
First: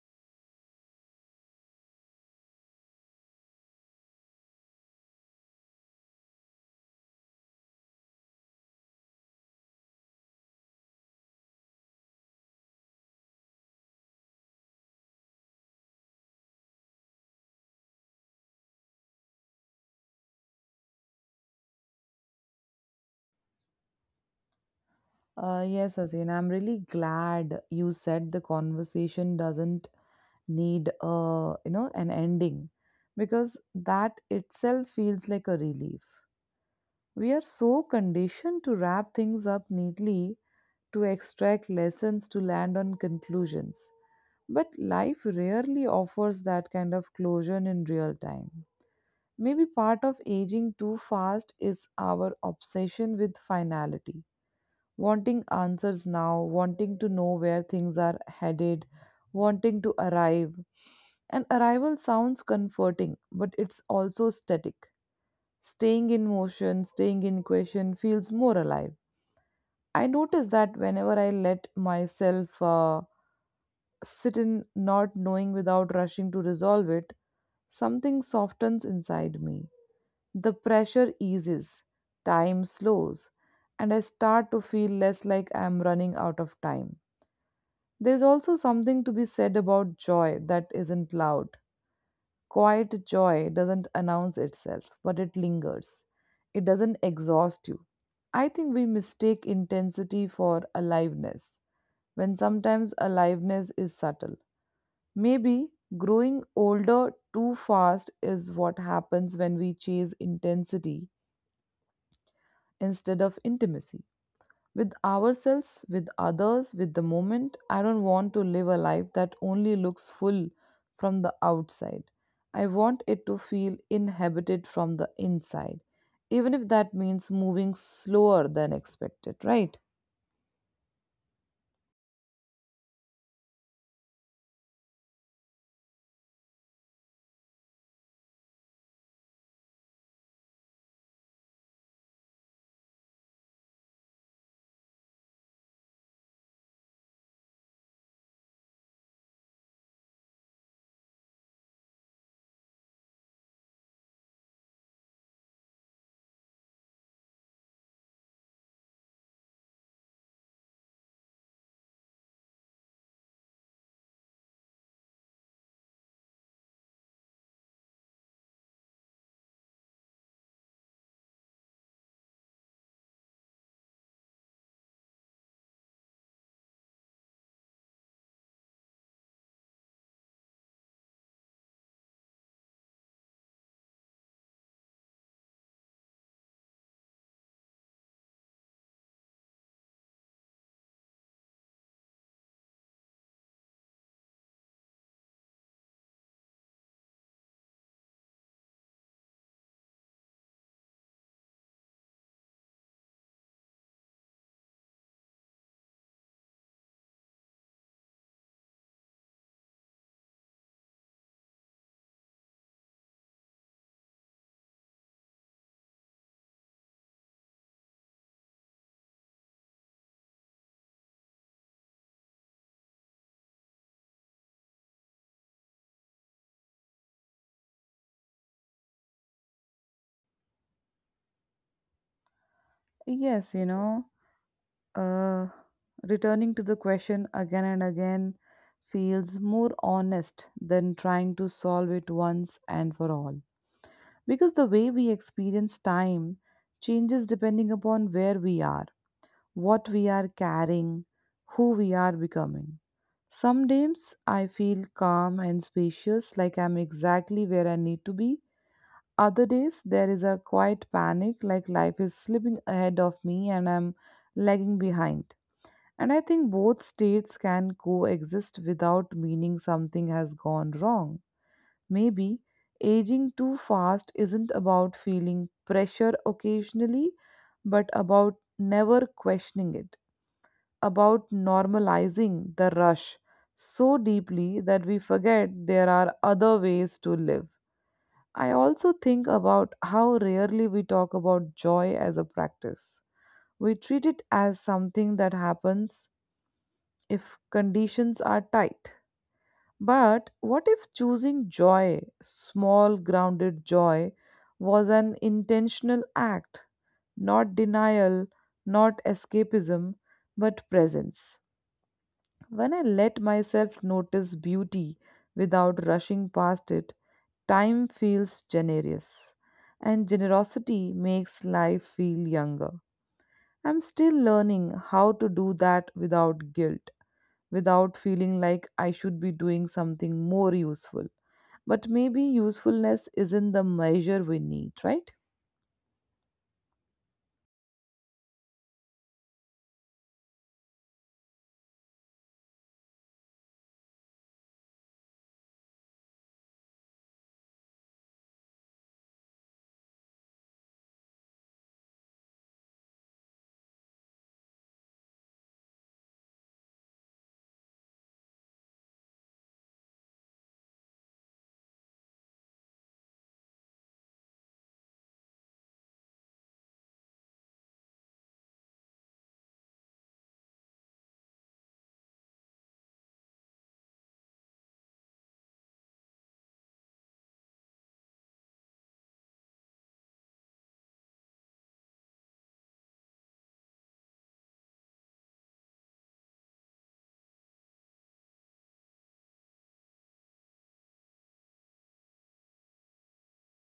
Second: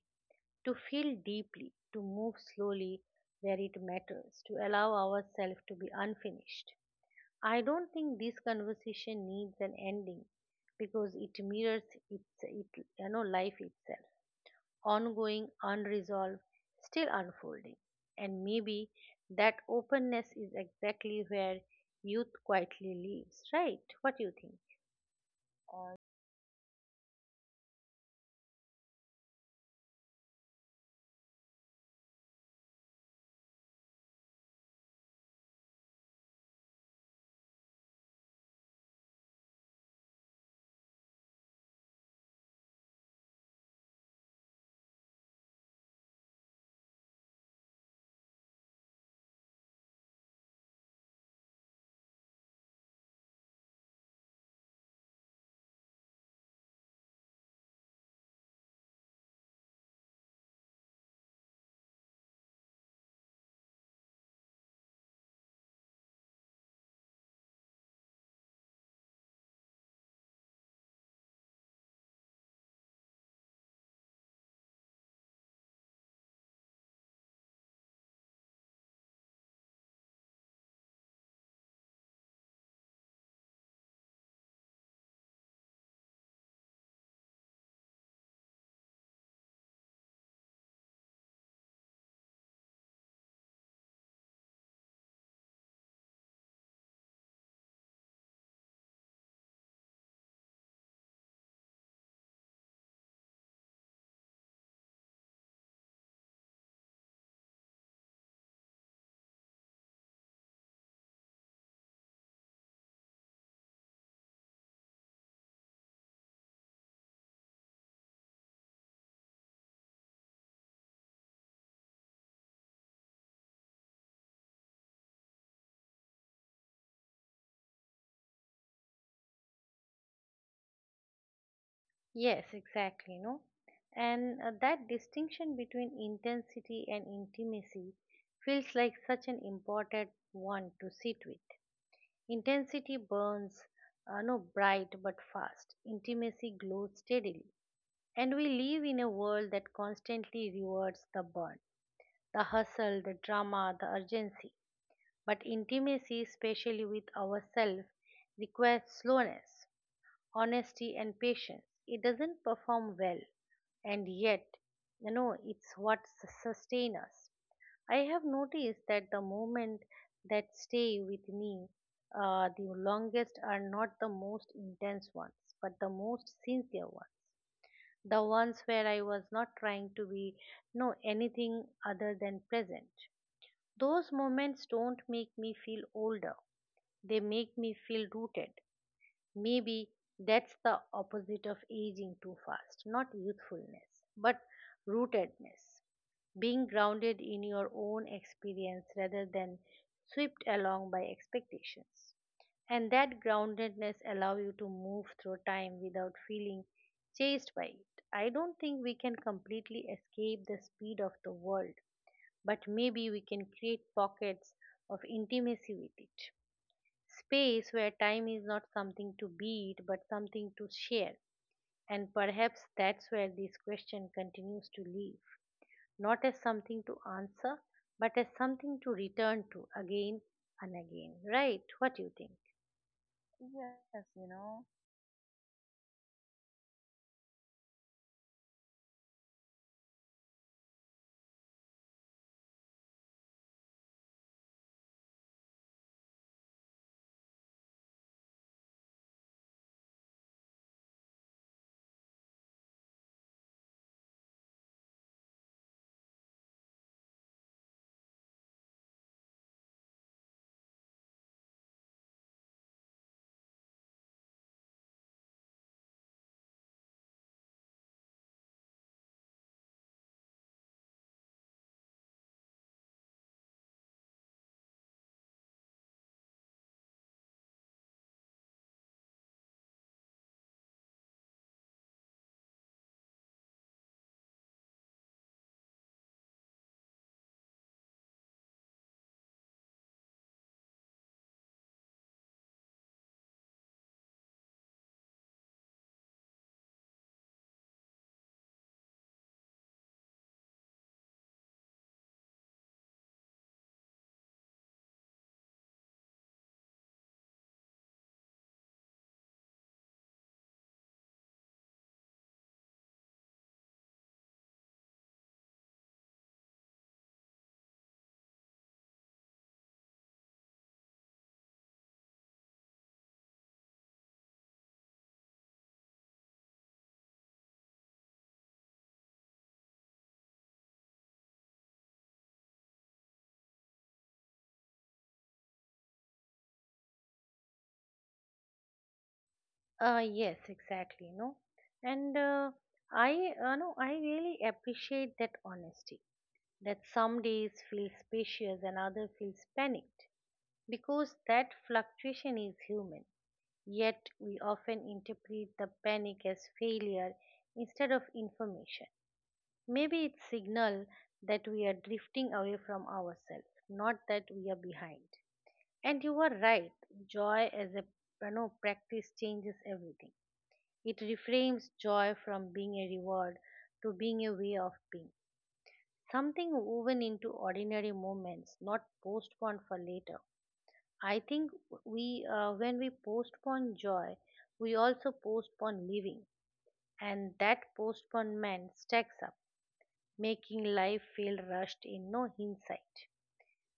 B: to feel deeply, to move slowly where it matters, to allow ourselves to be unfinished. I don't think this conversation needs an ending because it mirrors its it, life itself, ongoing, unresolved, still unfolding. And maybe that openness is exactly where youth quietly lives, right? What do you think?
A: Yes, Asin, I'm really glad you said the conversation doesn't need a an ending because that itself feels like a relief. We are so conditioned to wrap things up neatly, to extract lessons, to land on conclusions. But life rarely offers that kind of closure in real time. Maybe part of aging too fast is our obsession with finality, wanting answers now, wanting to know where things are headed, wanting to arrive. And arrival sounds comforting, but it's also static. Staying in motion, staying in question feels more alive. I notice that whenever I let myself sit in not knowing without rushing to resolve it, something softens inside me. The pressure eases, time slows, and I start to feel less like I am running out of time. There is also something to be said about joy that isn't loud. Quiet joy doesn't announce itself, but it lingers. It doesn't exhaust you. I think we mistake intensity for aliveness, when sometimes aliveness is subtle. Maybe growing older too fast is what happens when we chase intensity instead of intimacy with ourselves, with others, with the moment. I don't want to live a life that only looks full from the outside. I want it to feel inhabited from the inside, even if that means moving slower than expected, right?
B: Yes, exactly, no? And that distinction between intensity and intimacy feels like such an important one to sit with. Intensity burns, no, bright but fast. Intimacy glows steadily. And we live in a world that constantly rewards the burn, the hustle, the drama, the urgency. But intimacy, especially with ourselves, requires slowness, honesty, and patience. It doesn't perform well, and yet, it's what sustains us. I have noticed that the moments that stay with me the longest are not the most intense ones, but the most sincere ones. The ones where I was not trying to be no anything other than present. Those moments don't make me feel older. They make me feel rooted. Maybe that's the opposite of aging too fast, not youthfulness, but rootedness. Being grounded in your own experience rather than swept along by expectations. And that groundedness allows you to move through time without feeling chased by it. I don't think we can completely escape the speed of the world, but maybe we can create pockets of intimacy with it, space where time is not something to beat but something to share. And perhaps that's where this question continues to live, not as something to answer, but as something to return to again and again. Right? What do you think?
A: Yes, you
B: Yes,
A: know,
B: you know.
A: uh, returning to the question again and again feels more honest than trying to solve it once and for all. Because the way we experience time changes depending upon where we are, what we are carrying, who we are becoming. Some days I feel calm and spacious, like I'm exactly where I need to be. Other days there is a quiet panic, like life is slipping ahead of me and I'm lagging behind. And I think both states can coexist without meaning something has gone wrong. Maybe aging too fast isn't about feeling pressure occasionally, but about never questioning it, about normalizing the rush so deeply that we forget there are other ways to live. I also think about how rarely we talk about joy as a practice. We treat it as something that happens if conditions are tight, but what if choosing joy, small grounded joy, was an intentional act, not denial, not escapism, but presence? When I let myself notice beauty without rushing past it, time feels generous, and generosity makes life feel younger. I'm still learning how to do that without guilt, without feeling like I should be doing something more useful. But maybe usefulness isn't the measure we need, right?
B: Yes, exactly. No, and I, no, I really appreciate that honesty. That some days feel spacious and other feels panicked because that fluctuation is human. Yet we often interpret the panic as failure instead of information. Maybe it's signal that we are drifting away from ourselves, not that we are behind. And you are right. Joy as a, practice changes everything. It reframes joy from being a reward to being a way of being. Something woven into ordinary moments, not postponed for later. I think when we postpone joy, we also postpone living, and that postponement stacks up, making life feel rushed in no hindsight.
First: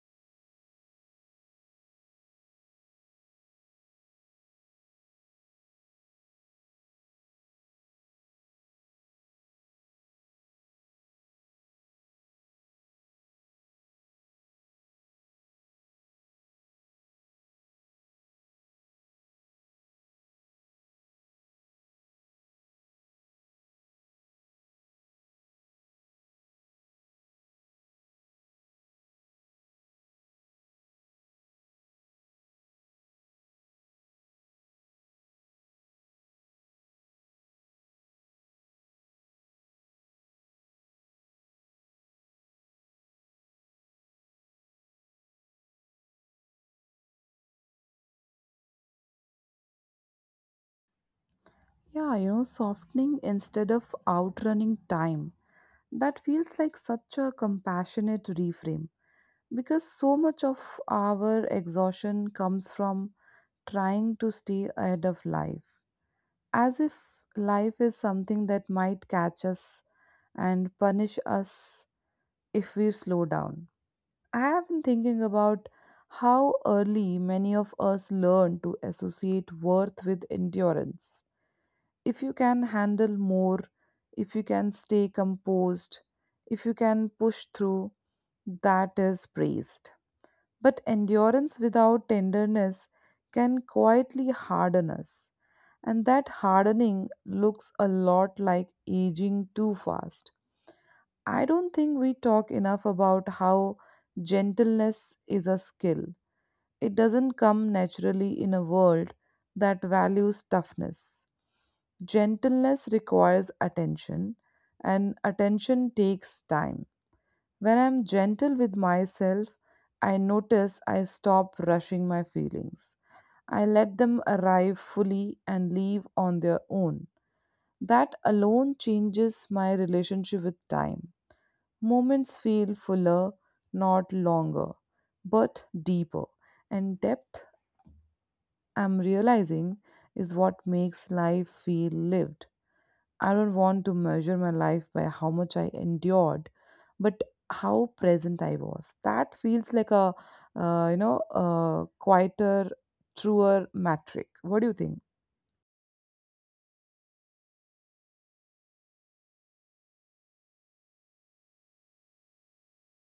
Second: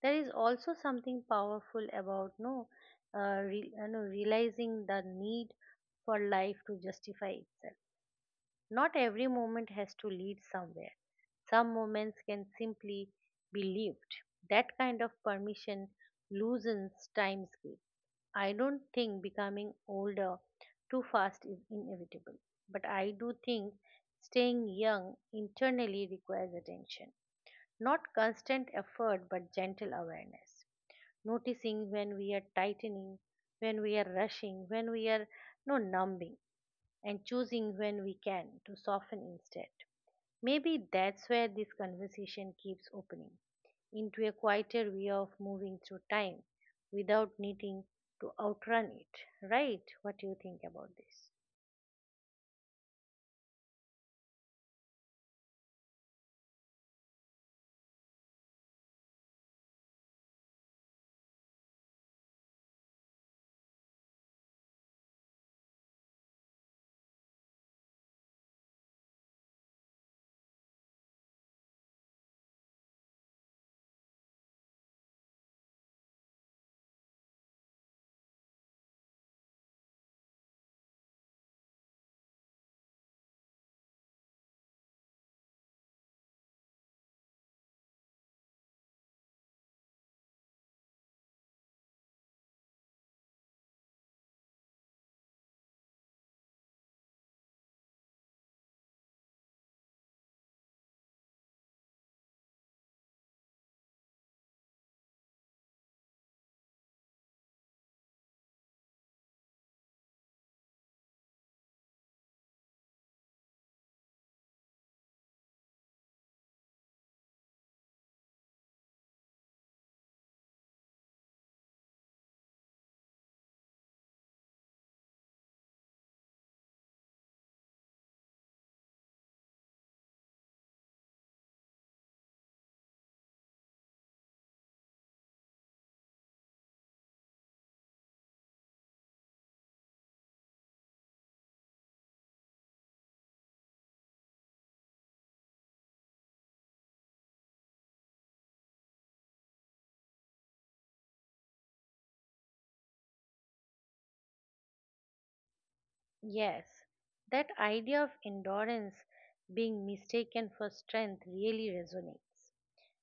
B: There is also something powerful about no, re, you know, realizing the need for life to justify itself. Not every moment has to lead somewhere. Some moments can simply be lived. That kind of permission loosens time's grip. I don't think becoming older too fast is inevitable, but I do think staying young internally requires attention. Not constant effort, but gentle awareness. Noticing when we are tightening, when we are rushing, when we are no numbing, and choosing when we can to soften instead. Maybe that's where this conversation keeps opening into a quieter way of moving through time without needing to outrun it, right? What do you think about this?
A: Yeah, you know, softening instead of outrunning time. That feels like such a compassionate reframe because so much of our exhaustion comes from trying to stay ahead of life, as if life is something that might catch us and punish us if we slow down. I have been thinking about how early many of us learn to associate worth with endurance. If you can handle more, if you can stay composed, if you can push through, that is praised. But endurance without tenderness can quietly harden us. And that hardening looks a lot like aging too fast. I don't think we talk enough about how gentleness is a skill. It doesn't come naturally in a world that values toughness. Gentleness requires attention, and attention takes time. When I'm gentle with myself, I notice I stop rushing my feelings. I let them arrive fully and leave on their own. That alone changes my relationship with time. Moments feel fuller, not longer, but deeper, and depth, I'm realizing, is what makes life feel lived. I don't want to measure my life by how much I endured, but how present I was. That feels like a quieter, truer metric. What do you think?
B: Yes, that idea of endurance being mistaken for strength really resonates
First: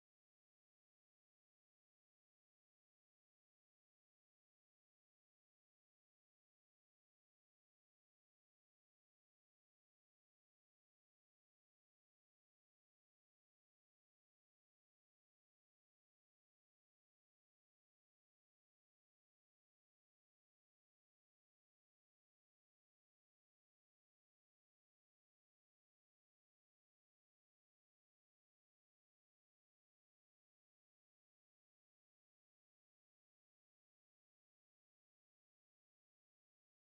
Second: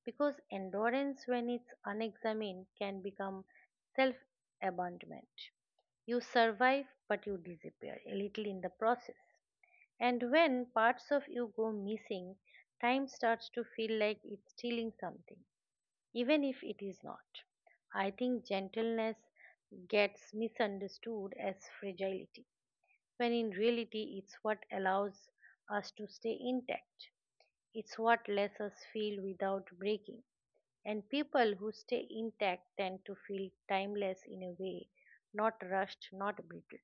B: because endurance, when it's unexamined, can become self abandonment. You survive, but you disappear a little in the process. And when parts of you go missing, time starts to feel like it's stealing something, even if it is not. I think gentleness gets misunderstood as fragility, when in reality, it's what allows us to stay intact. It's what lets us feel without breaking. And people who stay intact tend to feel timeless in a way, not rushed, not brittle.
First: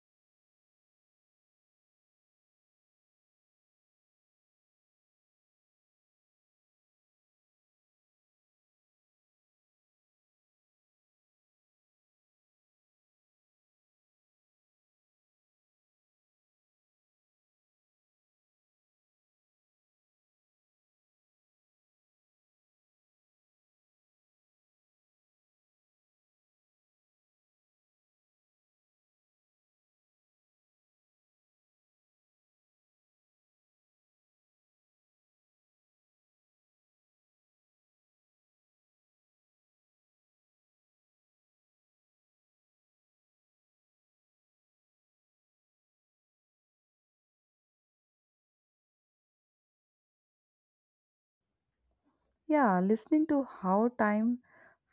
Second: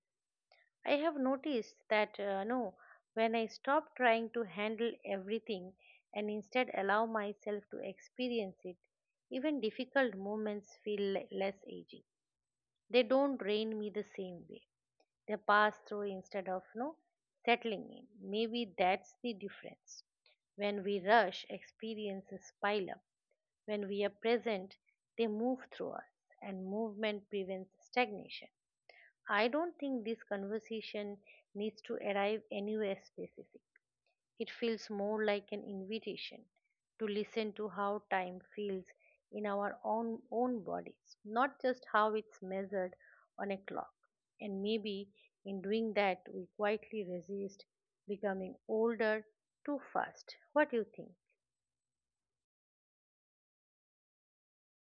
B: I have noticed that no, when I stop trying to handle everything and instead allow myself to experience it, even difficult moments feel less aging. They don't drain me the same way. They pass through instead of no settling in. Maybe that's the difference. When we rush, experiences pile up. When we are present, they move through us, and movement prevents stagnation. I don't think this conversation needs to arrive anywhere specific. It feels more like an invitation to listen to how time feels in our own bodies, not just how it's measured on a clock. And maybe in doing that, we quietly resist becoming older too fast. What do you think?
A: Yeah, listening to how time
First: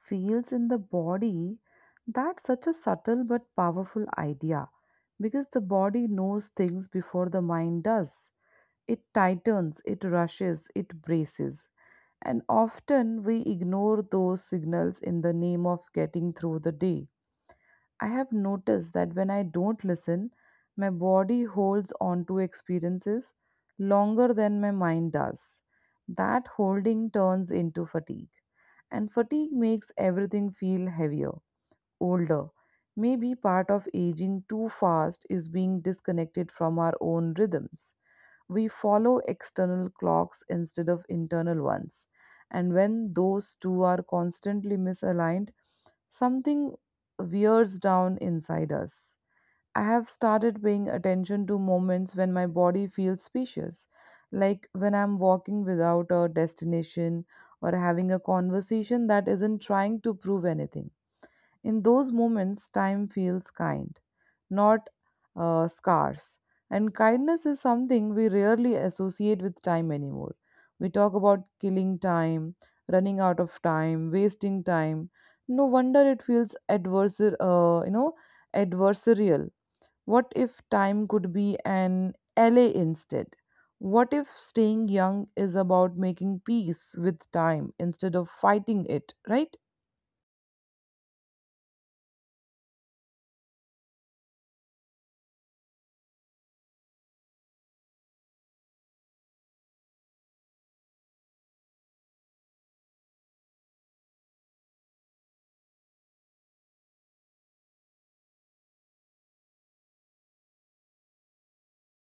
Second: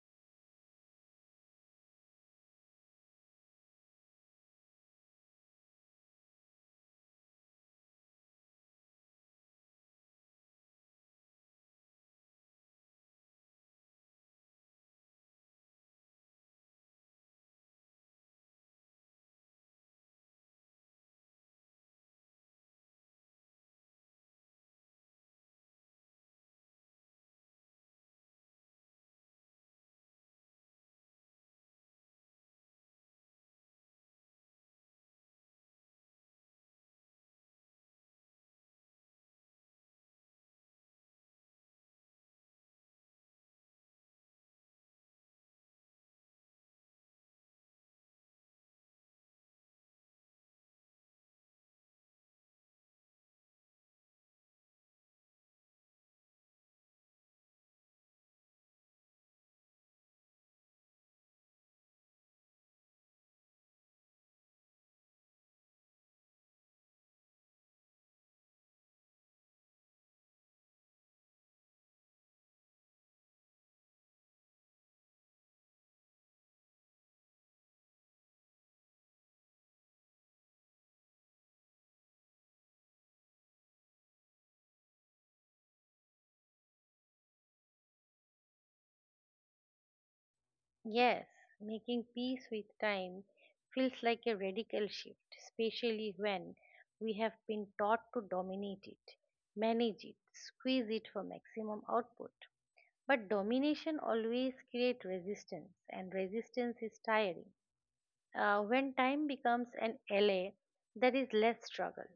A: feels in the body, that's such a subtle but powerful idea because the body knows things before the mind does. It tightens, it rushes, it braces. And often we ignore those signals in the name of getting through the day. I have noticed that when I don't listen, my body holds on to experiences longer than my mind does. That holding turns into fatigue. And fatigue makes everything feel heavier, older. Maybe part of aging too fast is being disconnected from our own rhythms, we follow external clocks instead of internal ones. And when those two are constantly misaligned, something wears down inside us. I have started paying attention to moments when my body feels spacious, like when I'm walking without a destination or having a conversation that isn't trying to prove anything. In those moments, time feels kind, not scarce. And kindness is something we rarely associate with time anymore. We talk about killing time, running out of time, wasting time. No wonder it feels adversarial. What if time could be an ally instead? What if staying young is about making peace with time instead of fighting it, right?
B: Yes, making peace with time feels like a radical shift, especially when we have been taught to dominate it, manage it, squeeze it for maximum output. But domination always creates resistance, and resistance is tiring. When time becomes an ally, there is less struggle.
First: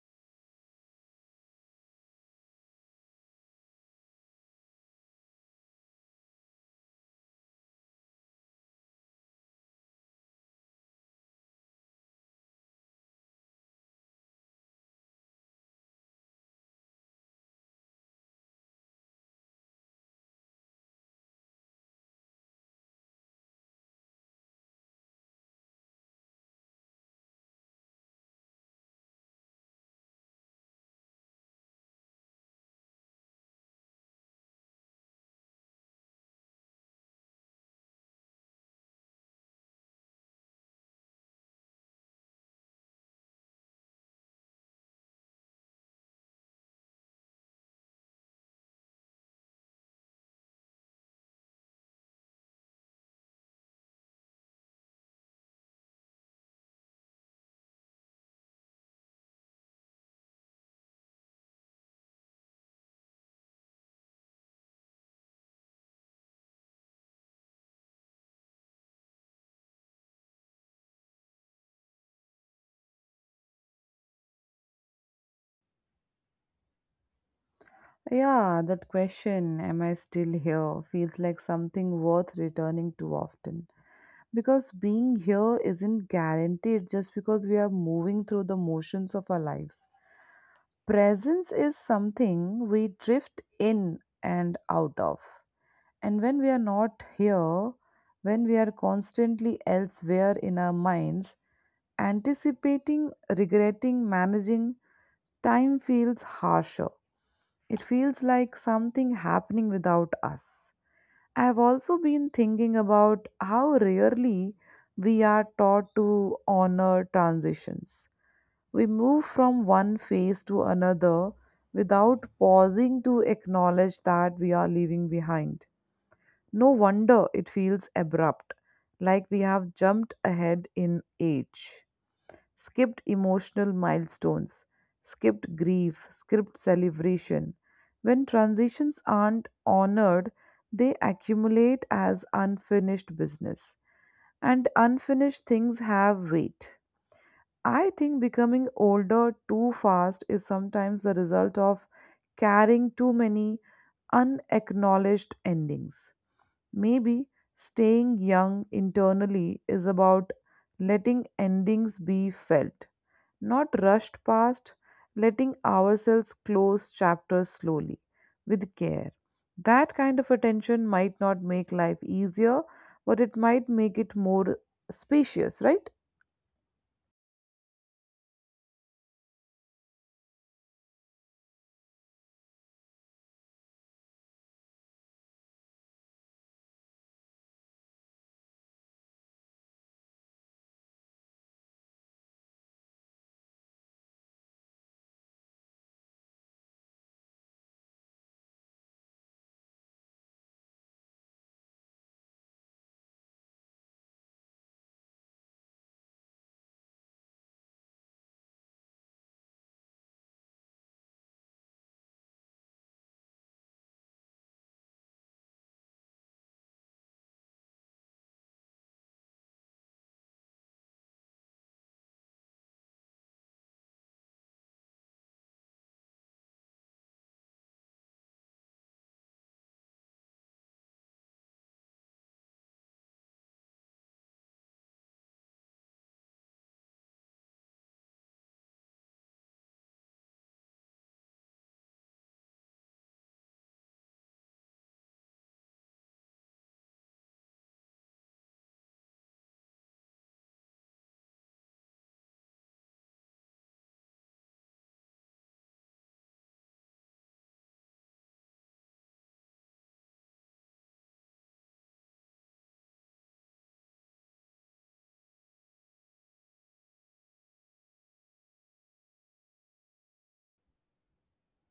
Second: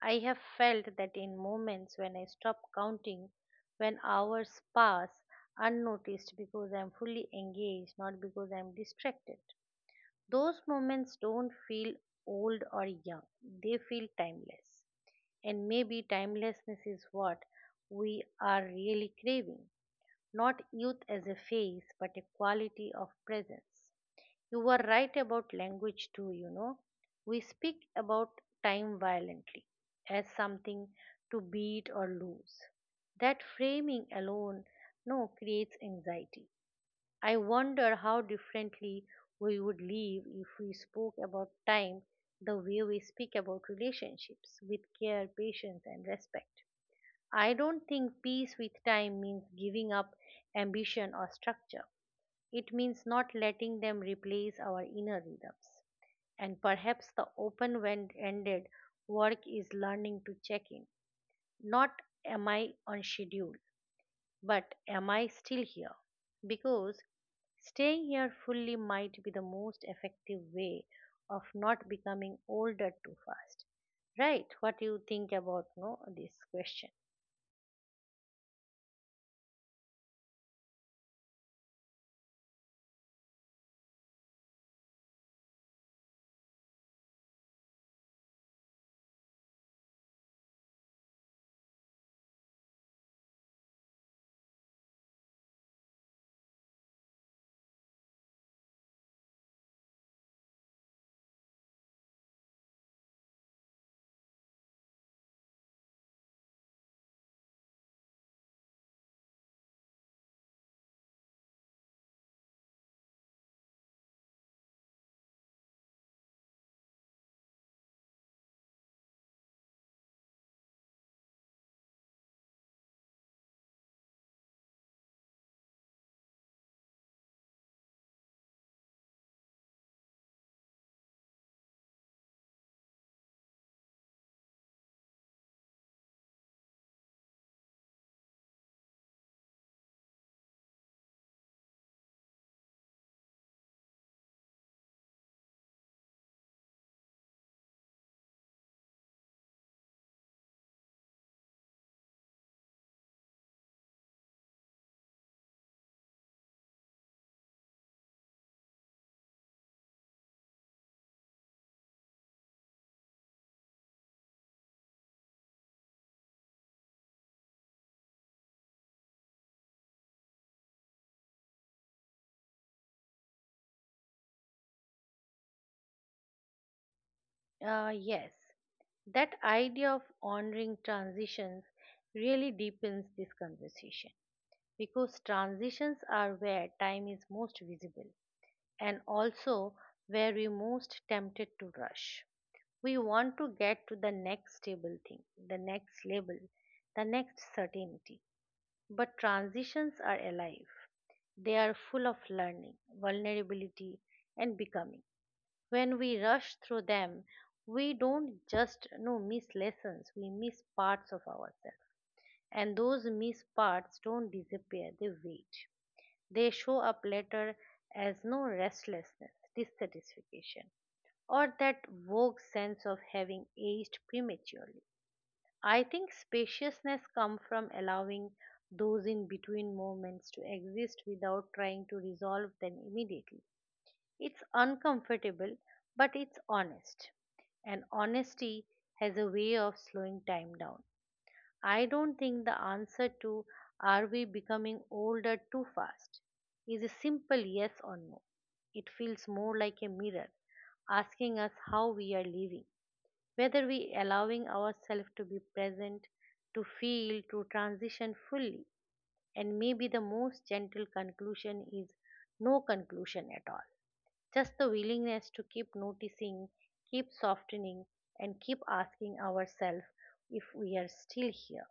B: I have felt that in moments when I stop counting, when hours pass unnoticed because I'm fully engaged, not because I'm distracted. Those moments don't feel old or young, they feel timeless. And maybe timelessness is what we are really craving, not youth as a phase, but a quality of presence. You were right about language too, you know. We speak about time violently, as something to beat or lose. That framing alone, no, creates anxiety. I wonder how differently we would live if we spoke about time the way we speak about relationships, with care, patience, and respect. I don't think peace with time means giving up ambition or structure. It means not letting them replace our inner rhythms. And perhaps the open ended work is learning to check in. Not am I on schedule, but am I still here? Because staying here fully might be the most effective way of not becoming older too fast. Right, what do you think about no, this question?
A: Yeah, that question, am I still here, feels like something worth returning to often. Because being here isn't guaranteed just because we are moving through the motions of our lives. Presence is something we drift in and out of. And when we are not here, when we are constantly elsewhere in our minds, anticipating, regretting, managing, time feels harsher, it feels like something happening without us. I have also been thinking about how rarely we are taught to honor transitions. We move from one phase to another without pausing to acknowledge that we are leaving behind. No wonder it feels abrupt, like we have jumped ahead in age, skipped emotional milestones, skipped grief, skipped celebration. When transitions aren't honored, they accumulate as unfinished business. And unfinished things have weight. I think becoming older too fast is sometimes the result of carrying too many unacknowledged endings. Maybe staying young internally is about letting endings be felt, not rushed past, letting ourselves close chapters slowly, with care. That kind of attention might not make life easier, but it might make it more spacious, right?
B: Yes, that idea of honoring transitions really deepens this conversation. Because transitions are where time is most visible and also where we most tempted to rush. We want to get to the next stable thing, the next label, the next certainty. But transitions are alive, they are full of learning, vulnerability, and becoming. When we rush through them, we don't just miss lessons, we miss parts of ourselves. And those missed parts don't disappear, they wait. They show up later as no restlessness, dissatisfaction, or that vague sense of having aged prematurely. I think spaciousness comes from allowing those in between moments to exist without trying to resolve them immediately. It's uncomfortable, but it's honest. And honesty has a way of slowing time down. I don't think the answer to are we becoming older too fast is a simple yes or no. It feels more like a mirror asking us how we are living, whether we allowing ourselves to be present, to feel, to transition fully. And maybe the most gentle conclusion is no conclusion at all. Just the willingness to keep noticing, keep softening, and keep asking ourselves if we are still here.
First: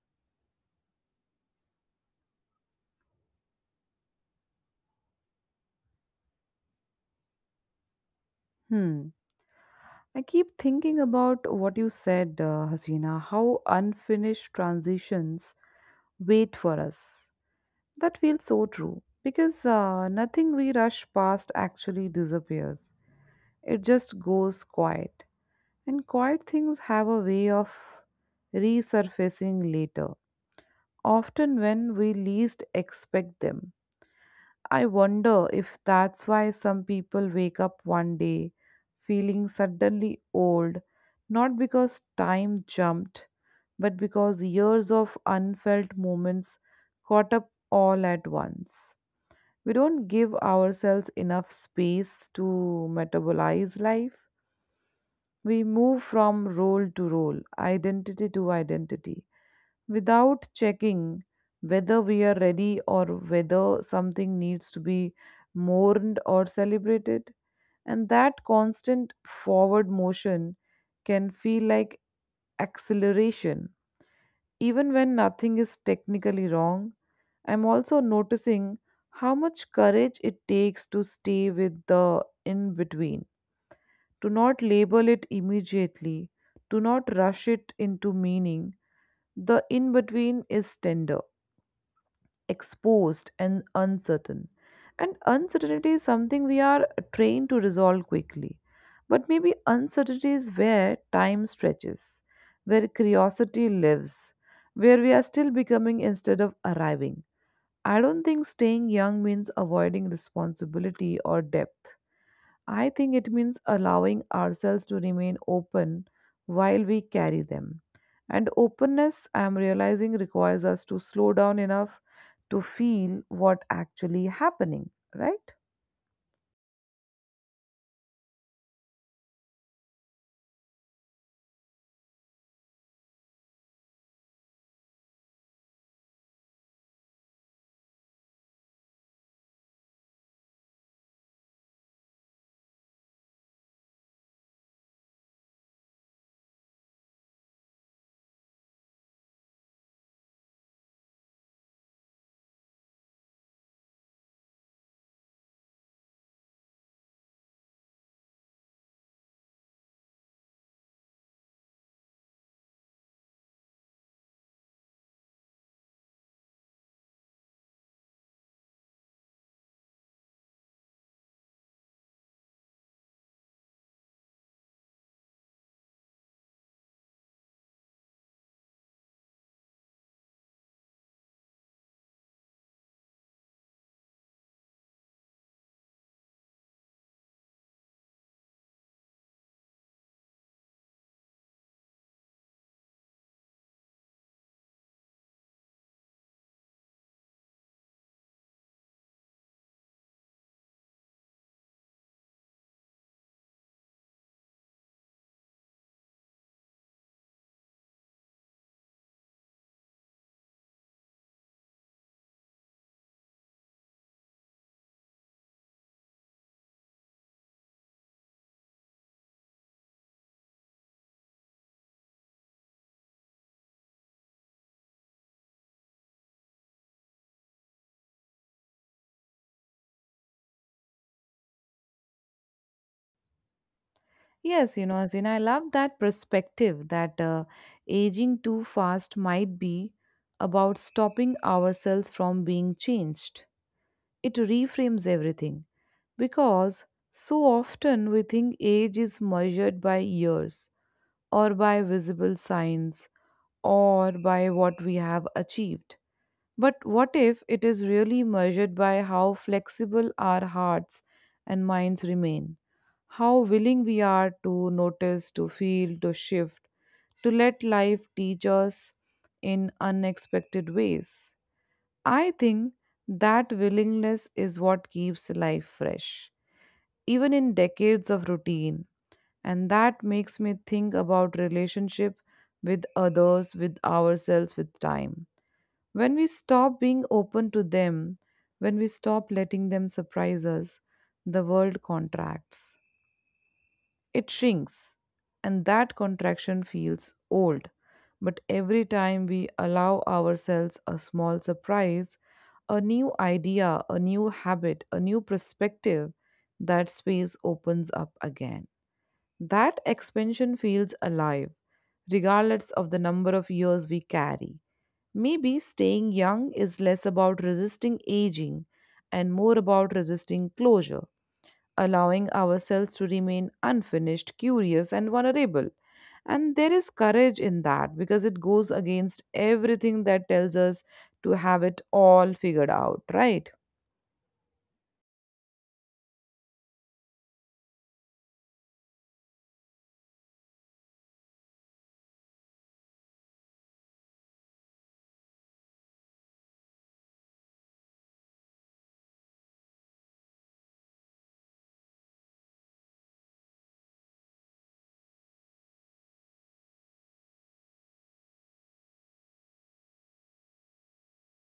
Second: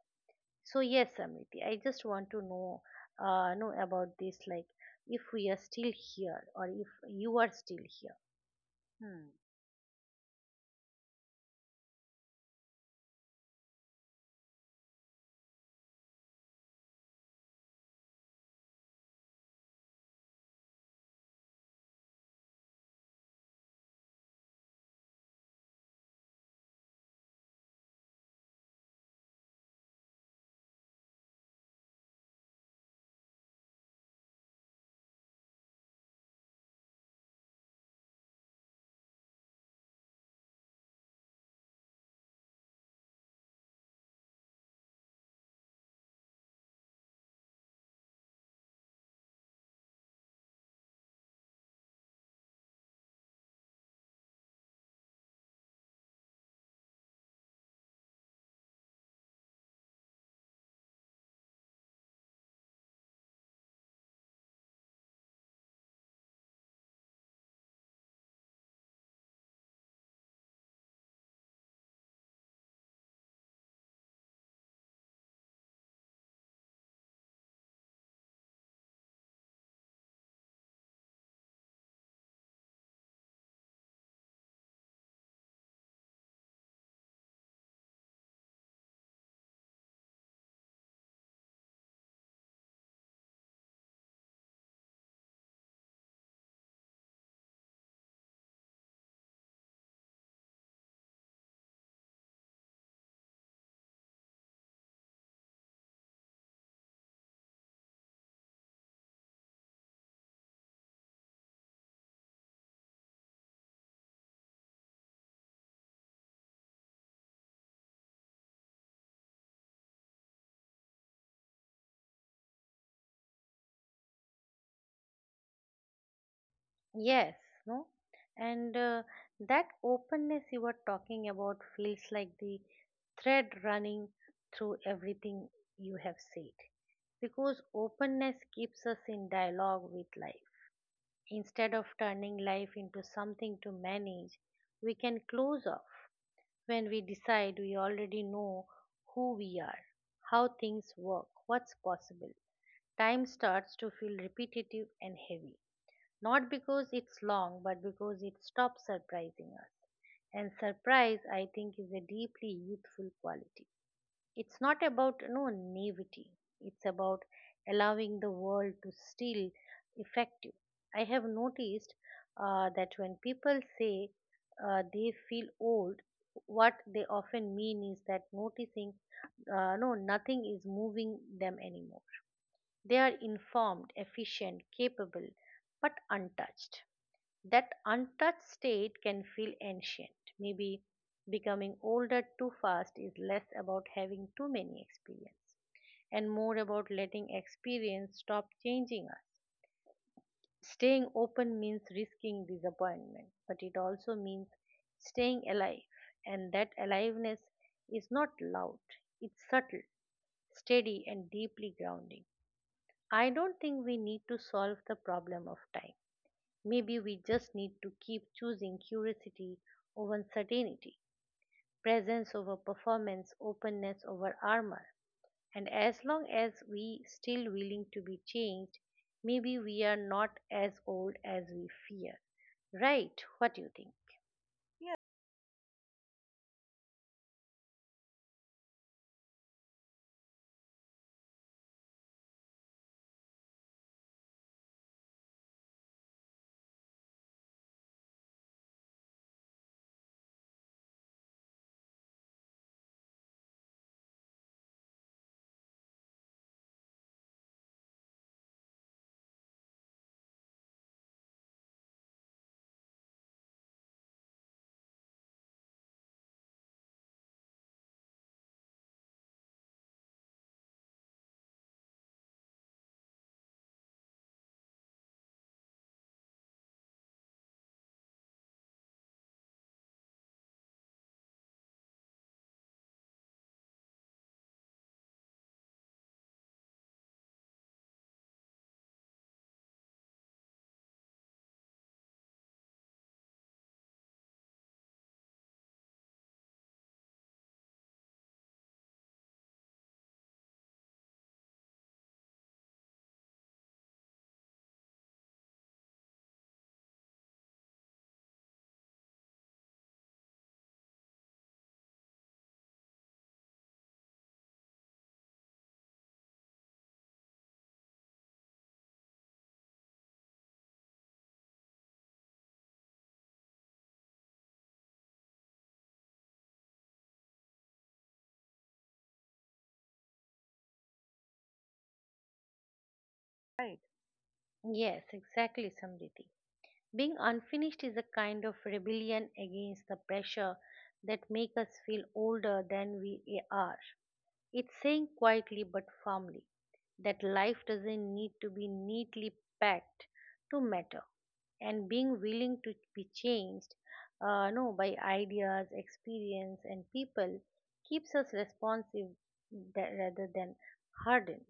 B: So yes, Samriti, I just want to know about this like if we are still here or if you are still here.
A: Hmm.
B: Hmm.
A: I keep thinking about what you said, Hasina, how unfinished transitions wait for us. That feels so true because nothing we rush past actually disappears. It just goes quiet. And quiet things have a way of resurfacing later, often when we least expect them. I wonder if that's why some people wake up one day feeling suddenly old, not because time jumped, but because years of unfelt moments caught up all at once. We don't give ourselves enough space to metabolize life. We move from role to role, identity to identity without checking whether we are ready or whether something needs to be mourned or celebrated. And that constant forward motion can feel like acceleration. Even when nothing is technically wrong, I'm also noticing how much courage it takes to stay with the in between, to not label it immediately, to not rush it into meaning, the in between is tender, exposed, and uncertain. And uncertainty is something we are trained to resolve quickly. But maybe uncertainty is where time stretches, where curiosity lives, where we are still becoming instead of arriving. I don't think staying young means avoiding responsibility or depth. I think it means allowing ourselves to remain open while we carry them. And openness, I'm realizing, requires us to slow down enough to feel what actually happening, right?
B: Yes, no? And that openness you were talking about feels like the thread running through everything you have said. Because openness keeps us in dialogue with life. Instead of turning life into something to manage, we can close off. When we decide, we already know who we are, how things work, what's possible. Time starts to feel repetitive and heavy, not because it's long, but because it stops surprising us. And surprise, I think, is a deeply youthful quality. It's not about no naivety. It's about allowing the world to still affect you. I have noticed that when people say they feel old, what they often mean is that noticing no nothing is moving them anymore. They are informed, efficient, capable, but untouched. That untouched state can feel ancient. Maybe becoming older too fast is less about having too many experiences and more about letting experience stop changing us. Staying open means risking disappointment, but it also means staying alive, and that aliveness is not loud, it's subtle, steady, and deeply grounding. I don't think we need to solve the problem of time. Maybe we just need to keep choosing curiosity over uncertainty, presence over performance, openness over armor. And as long as we still willing to be changed, maybe we are not as old as we fear. Right? What do you think?
A: Yes, you know, Azin, I love that perspective that aging too fast might be about stopping ourselves from being changed. It reframes everything because so often we think age is measured by years, or by visible signs or by what we have achieved. But what if it is really measured by how flexible our hearts and minds remain? How willing we are to notice, to feel, to shift, to let life teach us in unexpected ways? I think that willingness is what keeps life fresh. Even in decades of routine, and that makes me think about relationship with others, with ourselves, with time. When we stop being open to them, when we stop letting them surprise us, the world contracts, it shrinks, and that contraction feels old. But every time we allow ourselves a small surprise, a new idea, a new habit, a new perspective, that space opens up again. That expansion feels alive, regardless of the number of years we carry. Maybe staying young is less about resisting aging and more about resisting closure, allowing ourselves to remain unfinished, curious, and vulnerable. And there is courage in that because it goes against everything that tells us to have it all figured out, right?
B: Right. Yes, exactly, Samriti. Being unfinished is a kind of rebellion against the pressure that make us feel older than we are. It's saying quietly but firmly that life doesn't need to be neatly packed to matter, and being willing to be changed no, by ideas, experience, and people keeps us responsive rather than hardened.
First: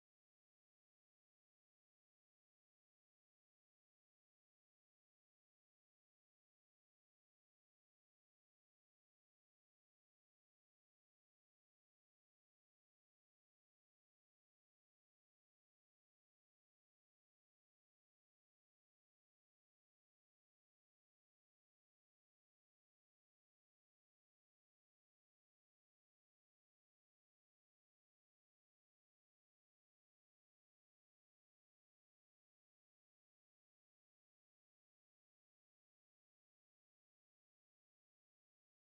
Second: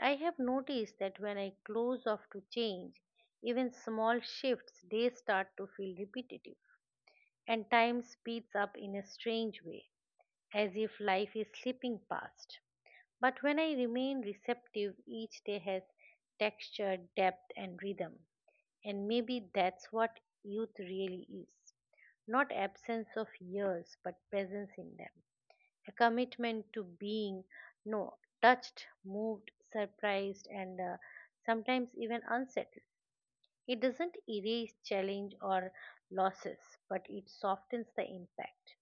B: I have noticed that when I close off to change, even small shifts they start to feel repetitive, and time speeds up in a strange way, as if life is slipping past. But when I remain receptive, each day has texture, depth, and rhythm. And maybe that's what youth really is not absence of years, but presence in them. A commitment to being no touched, moved, surprised, and sometimes even unsettled. It doesn't erase challenge or losses, but it softens the impact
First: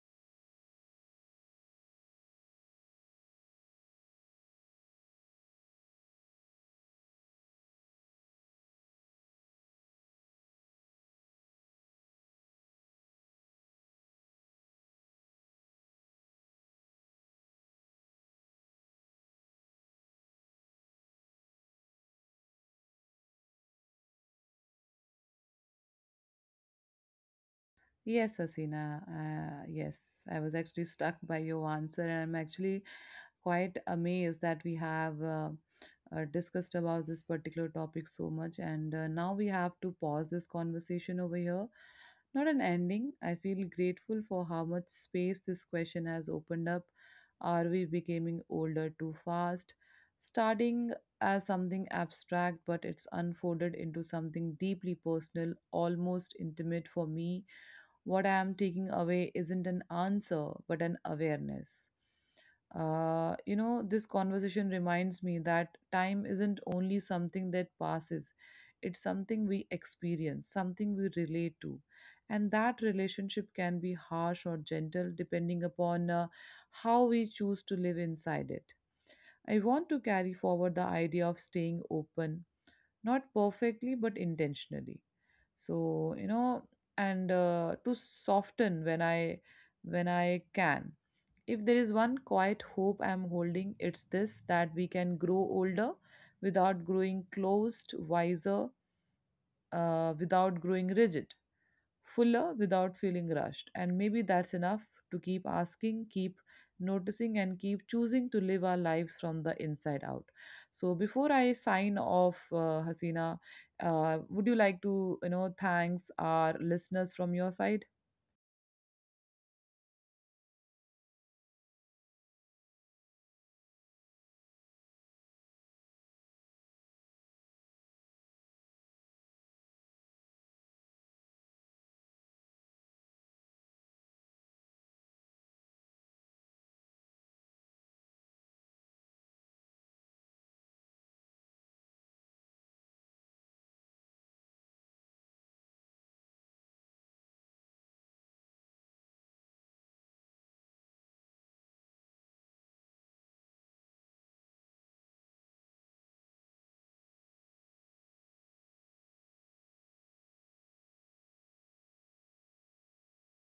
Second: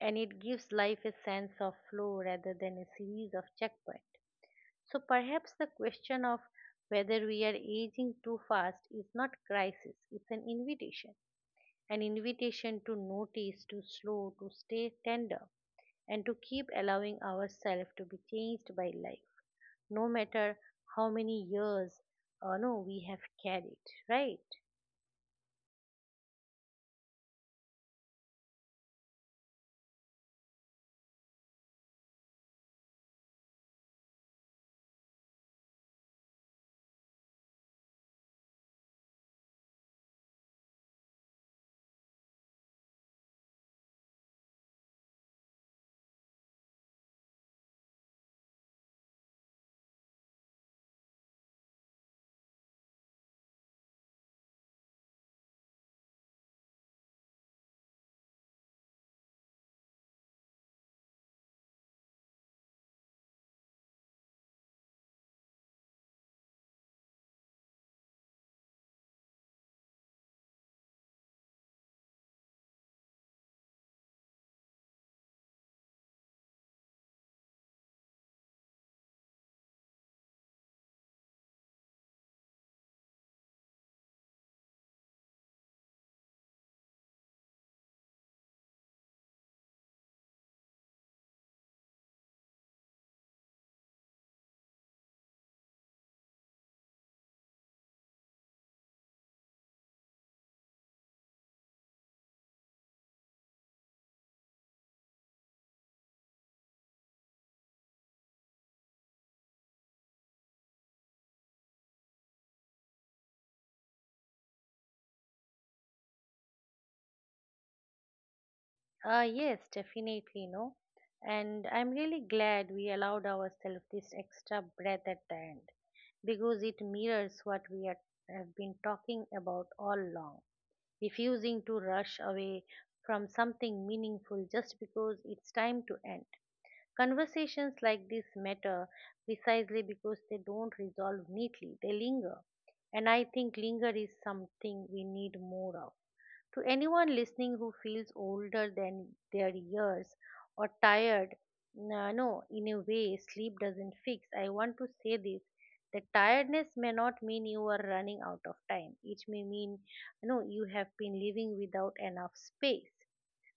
B: and it gives life a sense of flow rather than a series of checkpoints. So perhaps the question of whether we are aging too fast is not crisis, it's an invitation. An invitation to notice, to slow, to stay tender, and to keep allowing ourselves to be changed by life, no matter how many years no, we have carried, right?
A: Yes, Asina. Yes, I was actually struck by your answer, and I'm actually quite amazed that we have discussed about this particular topic so much. And now we have to pause this conversation over here. Not an ending. I feel grateful for how much space this question has opened up. Are we becoming older too fast? Starting as something abstract, but it's unfolded into something deeply personal, almost intimate for me. What I am taking away isn't an answer, but an awareness. You know, this conversation reminds me that time isn't only something that passes, it's something we experience, something we relate to. And that relationship can be harsh or gentle depending upon how we choose to live inside it. I want to carry forward the idea of staying open, not perfectly but intentionally, so you know, and to soften when I can. If there is one quiet hope I'm holding, it's this, that we can grow older without growing closed, wiser without growing rigid, fuller without feeling rushed. And maybe that's enough to keep asking, keep noticing, and keep choosing to live our lives from the inside out. So before I sign off, Hasina, would you like to, you know, thanks our listeners from your side?
B: Yes, definitely, no. And I'm really glad we allowed ourselves this extra breath at the end because it mirrors what we are, have been talking about all along, refusing to rush away from something meaningful just because it's time to end. Conversations like this matter precisely because they don't resolve neatly, they linger. And I think linger is something we need more of to anyone listening who feels older than their years or tired, no, in a way, sleep doesn't fix. I want to say this that tiredness may not mean you are running out of time. It may mean, no, you have been living without enough space.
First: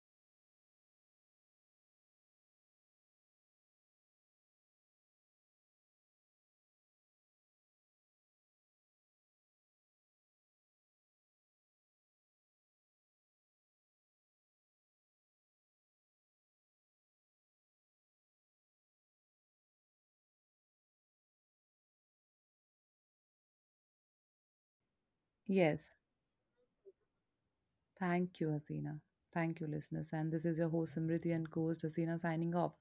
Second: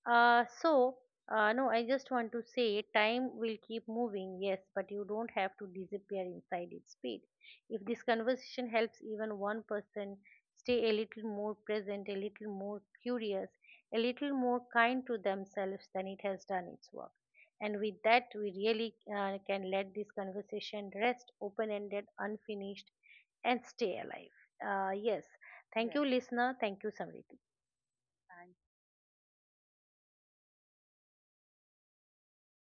B: Uh, so, no, I just want to say time will keep moving, yes, but you don't have to disappear inside its speed. If this conversation helps even one person stay a little more present, a little more curious, a little more kind to themselves, then it has done its work. And with that, we really can let this conversation rest open ended, unfinished, and stay alive. Uh, yes, thank
A: Yes,
B: Yes. you, Right. listener. Thank you, Samriti.
A: thank you, Hasina. Thank you, listeners. And this is your host, Simriti, and co host Hasina signing off.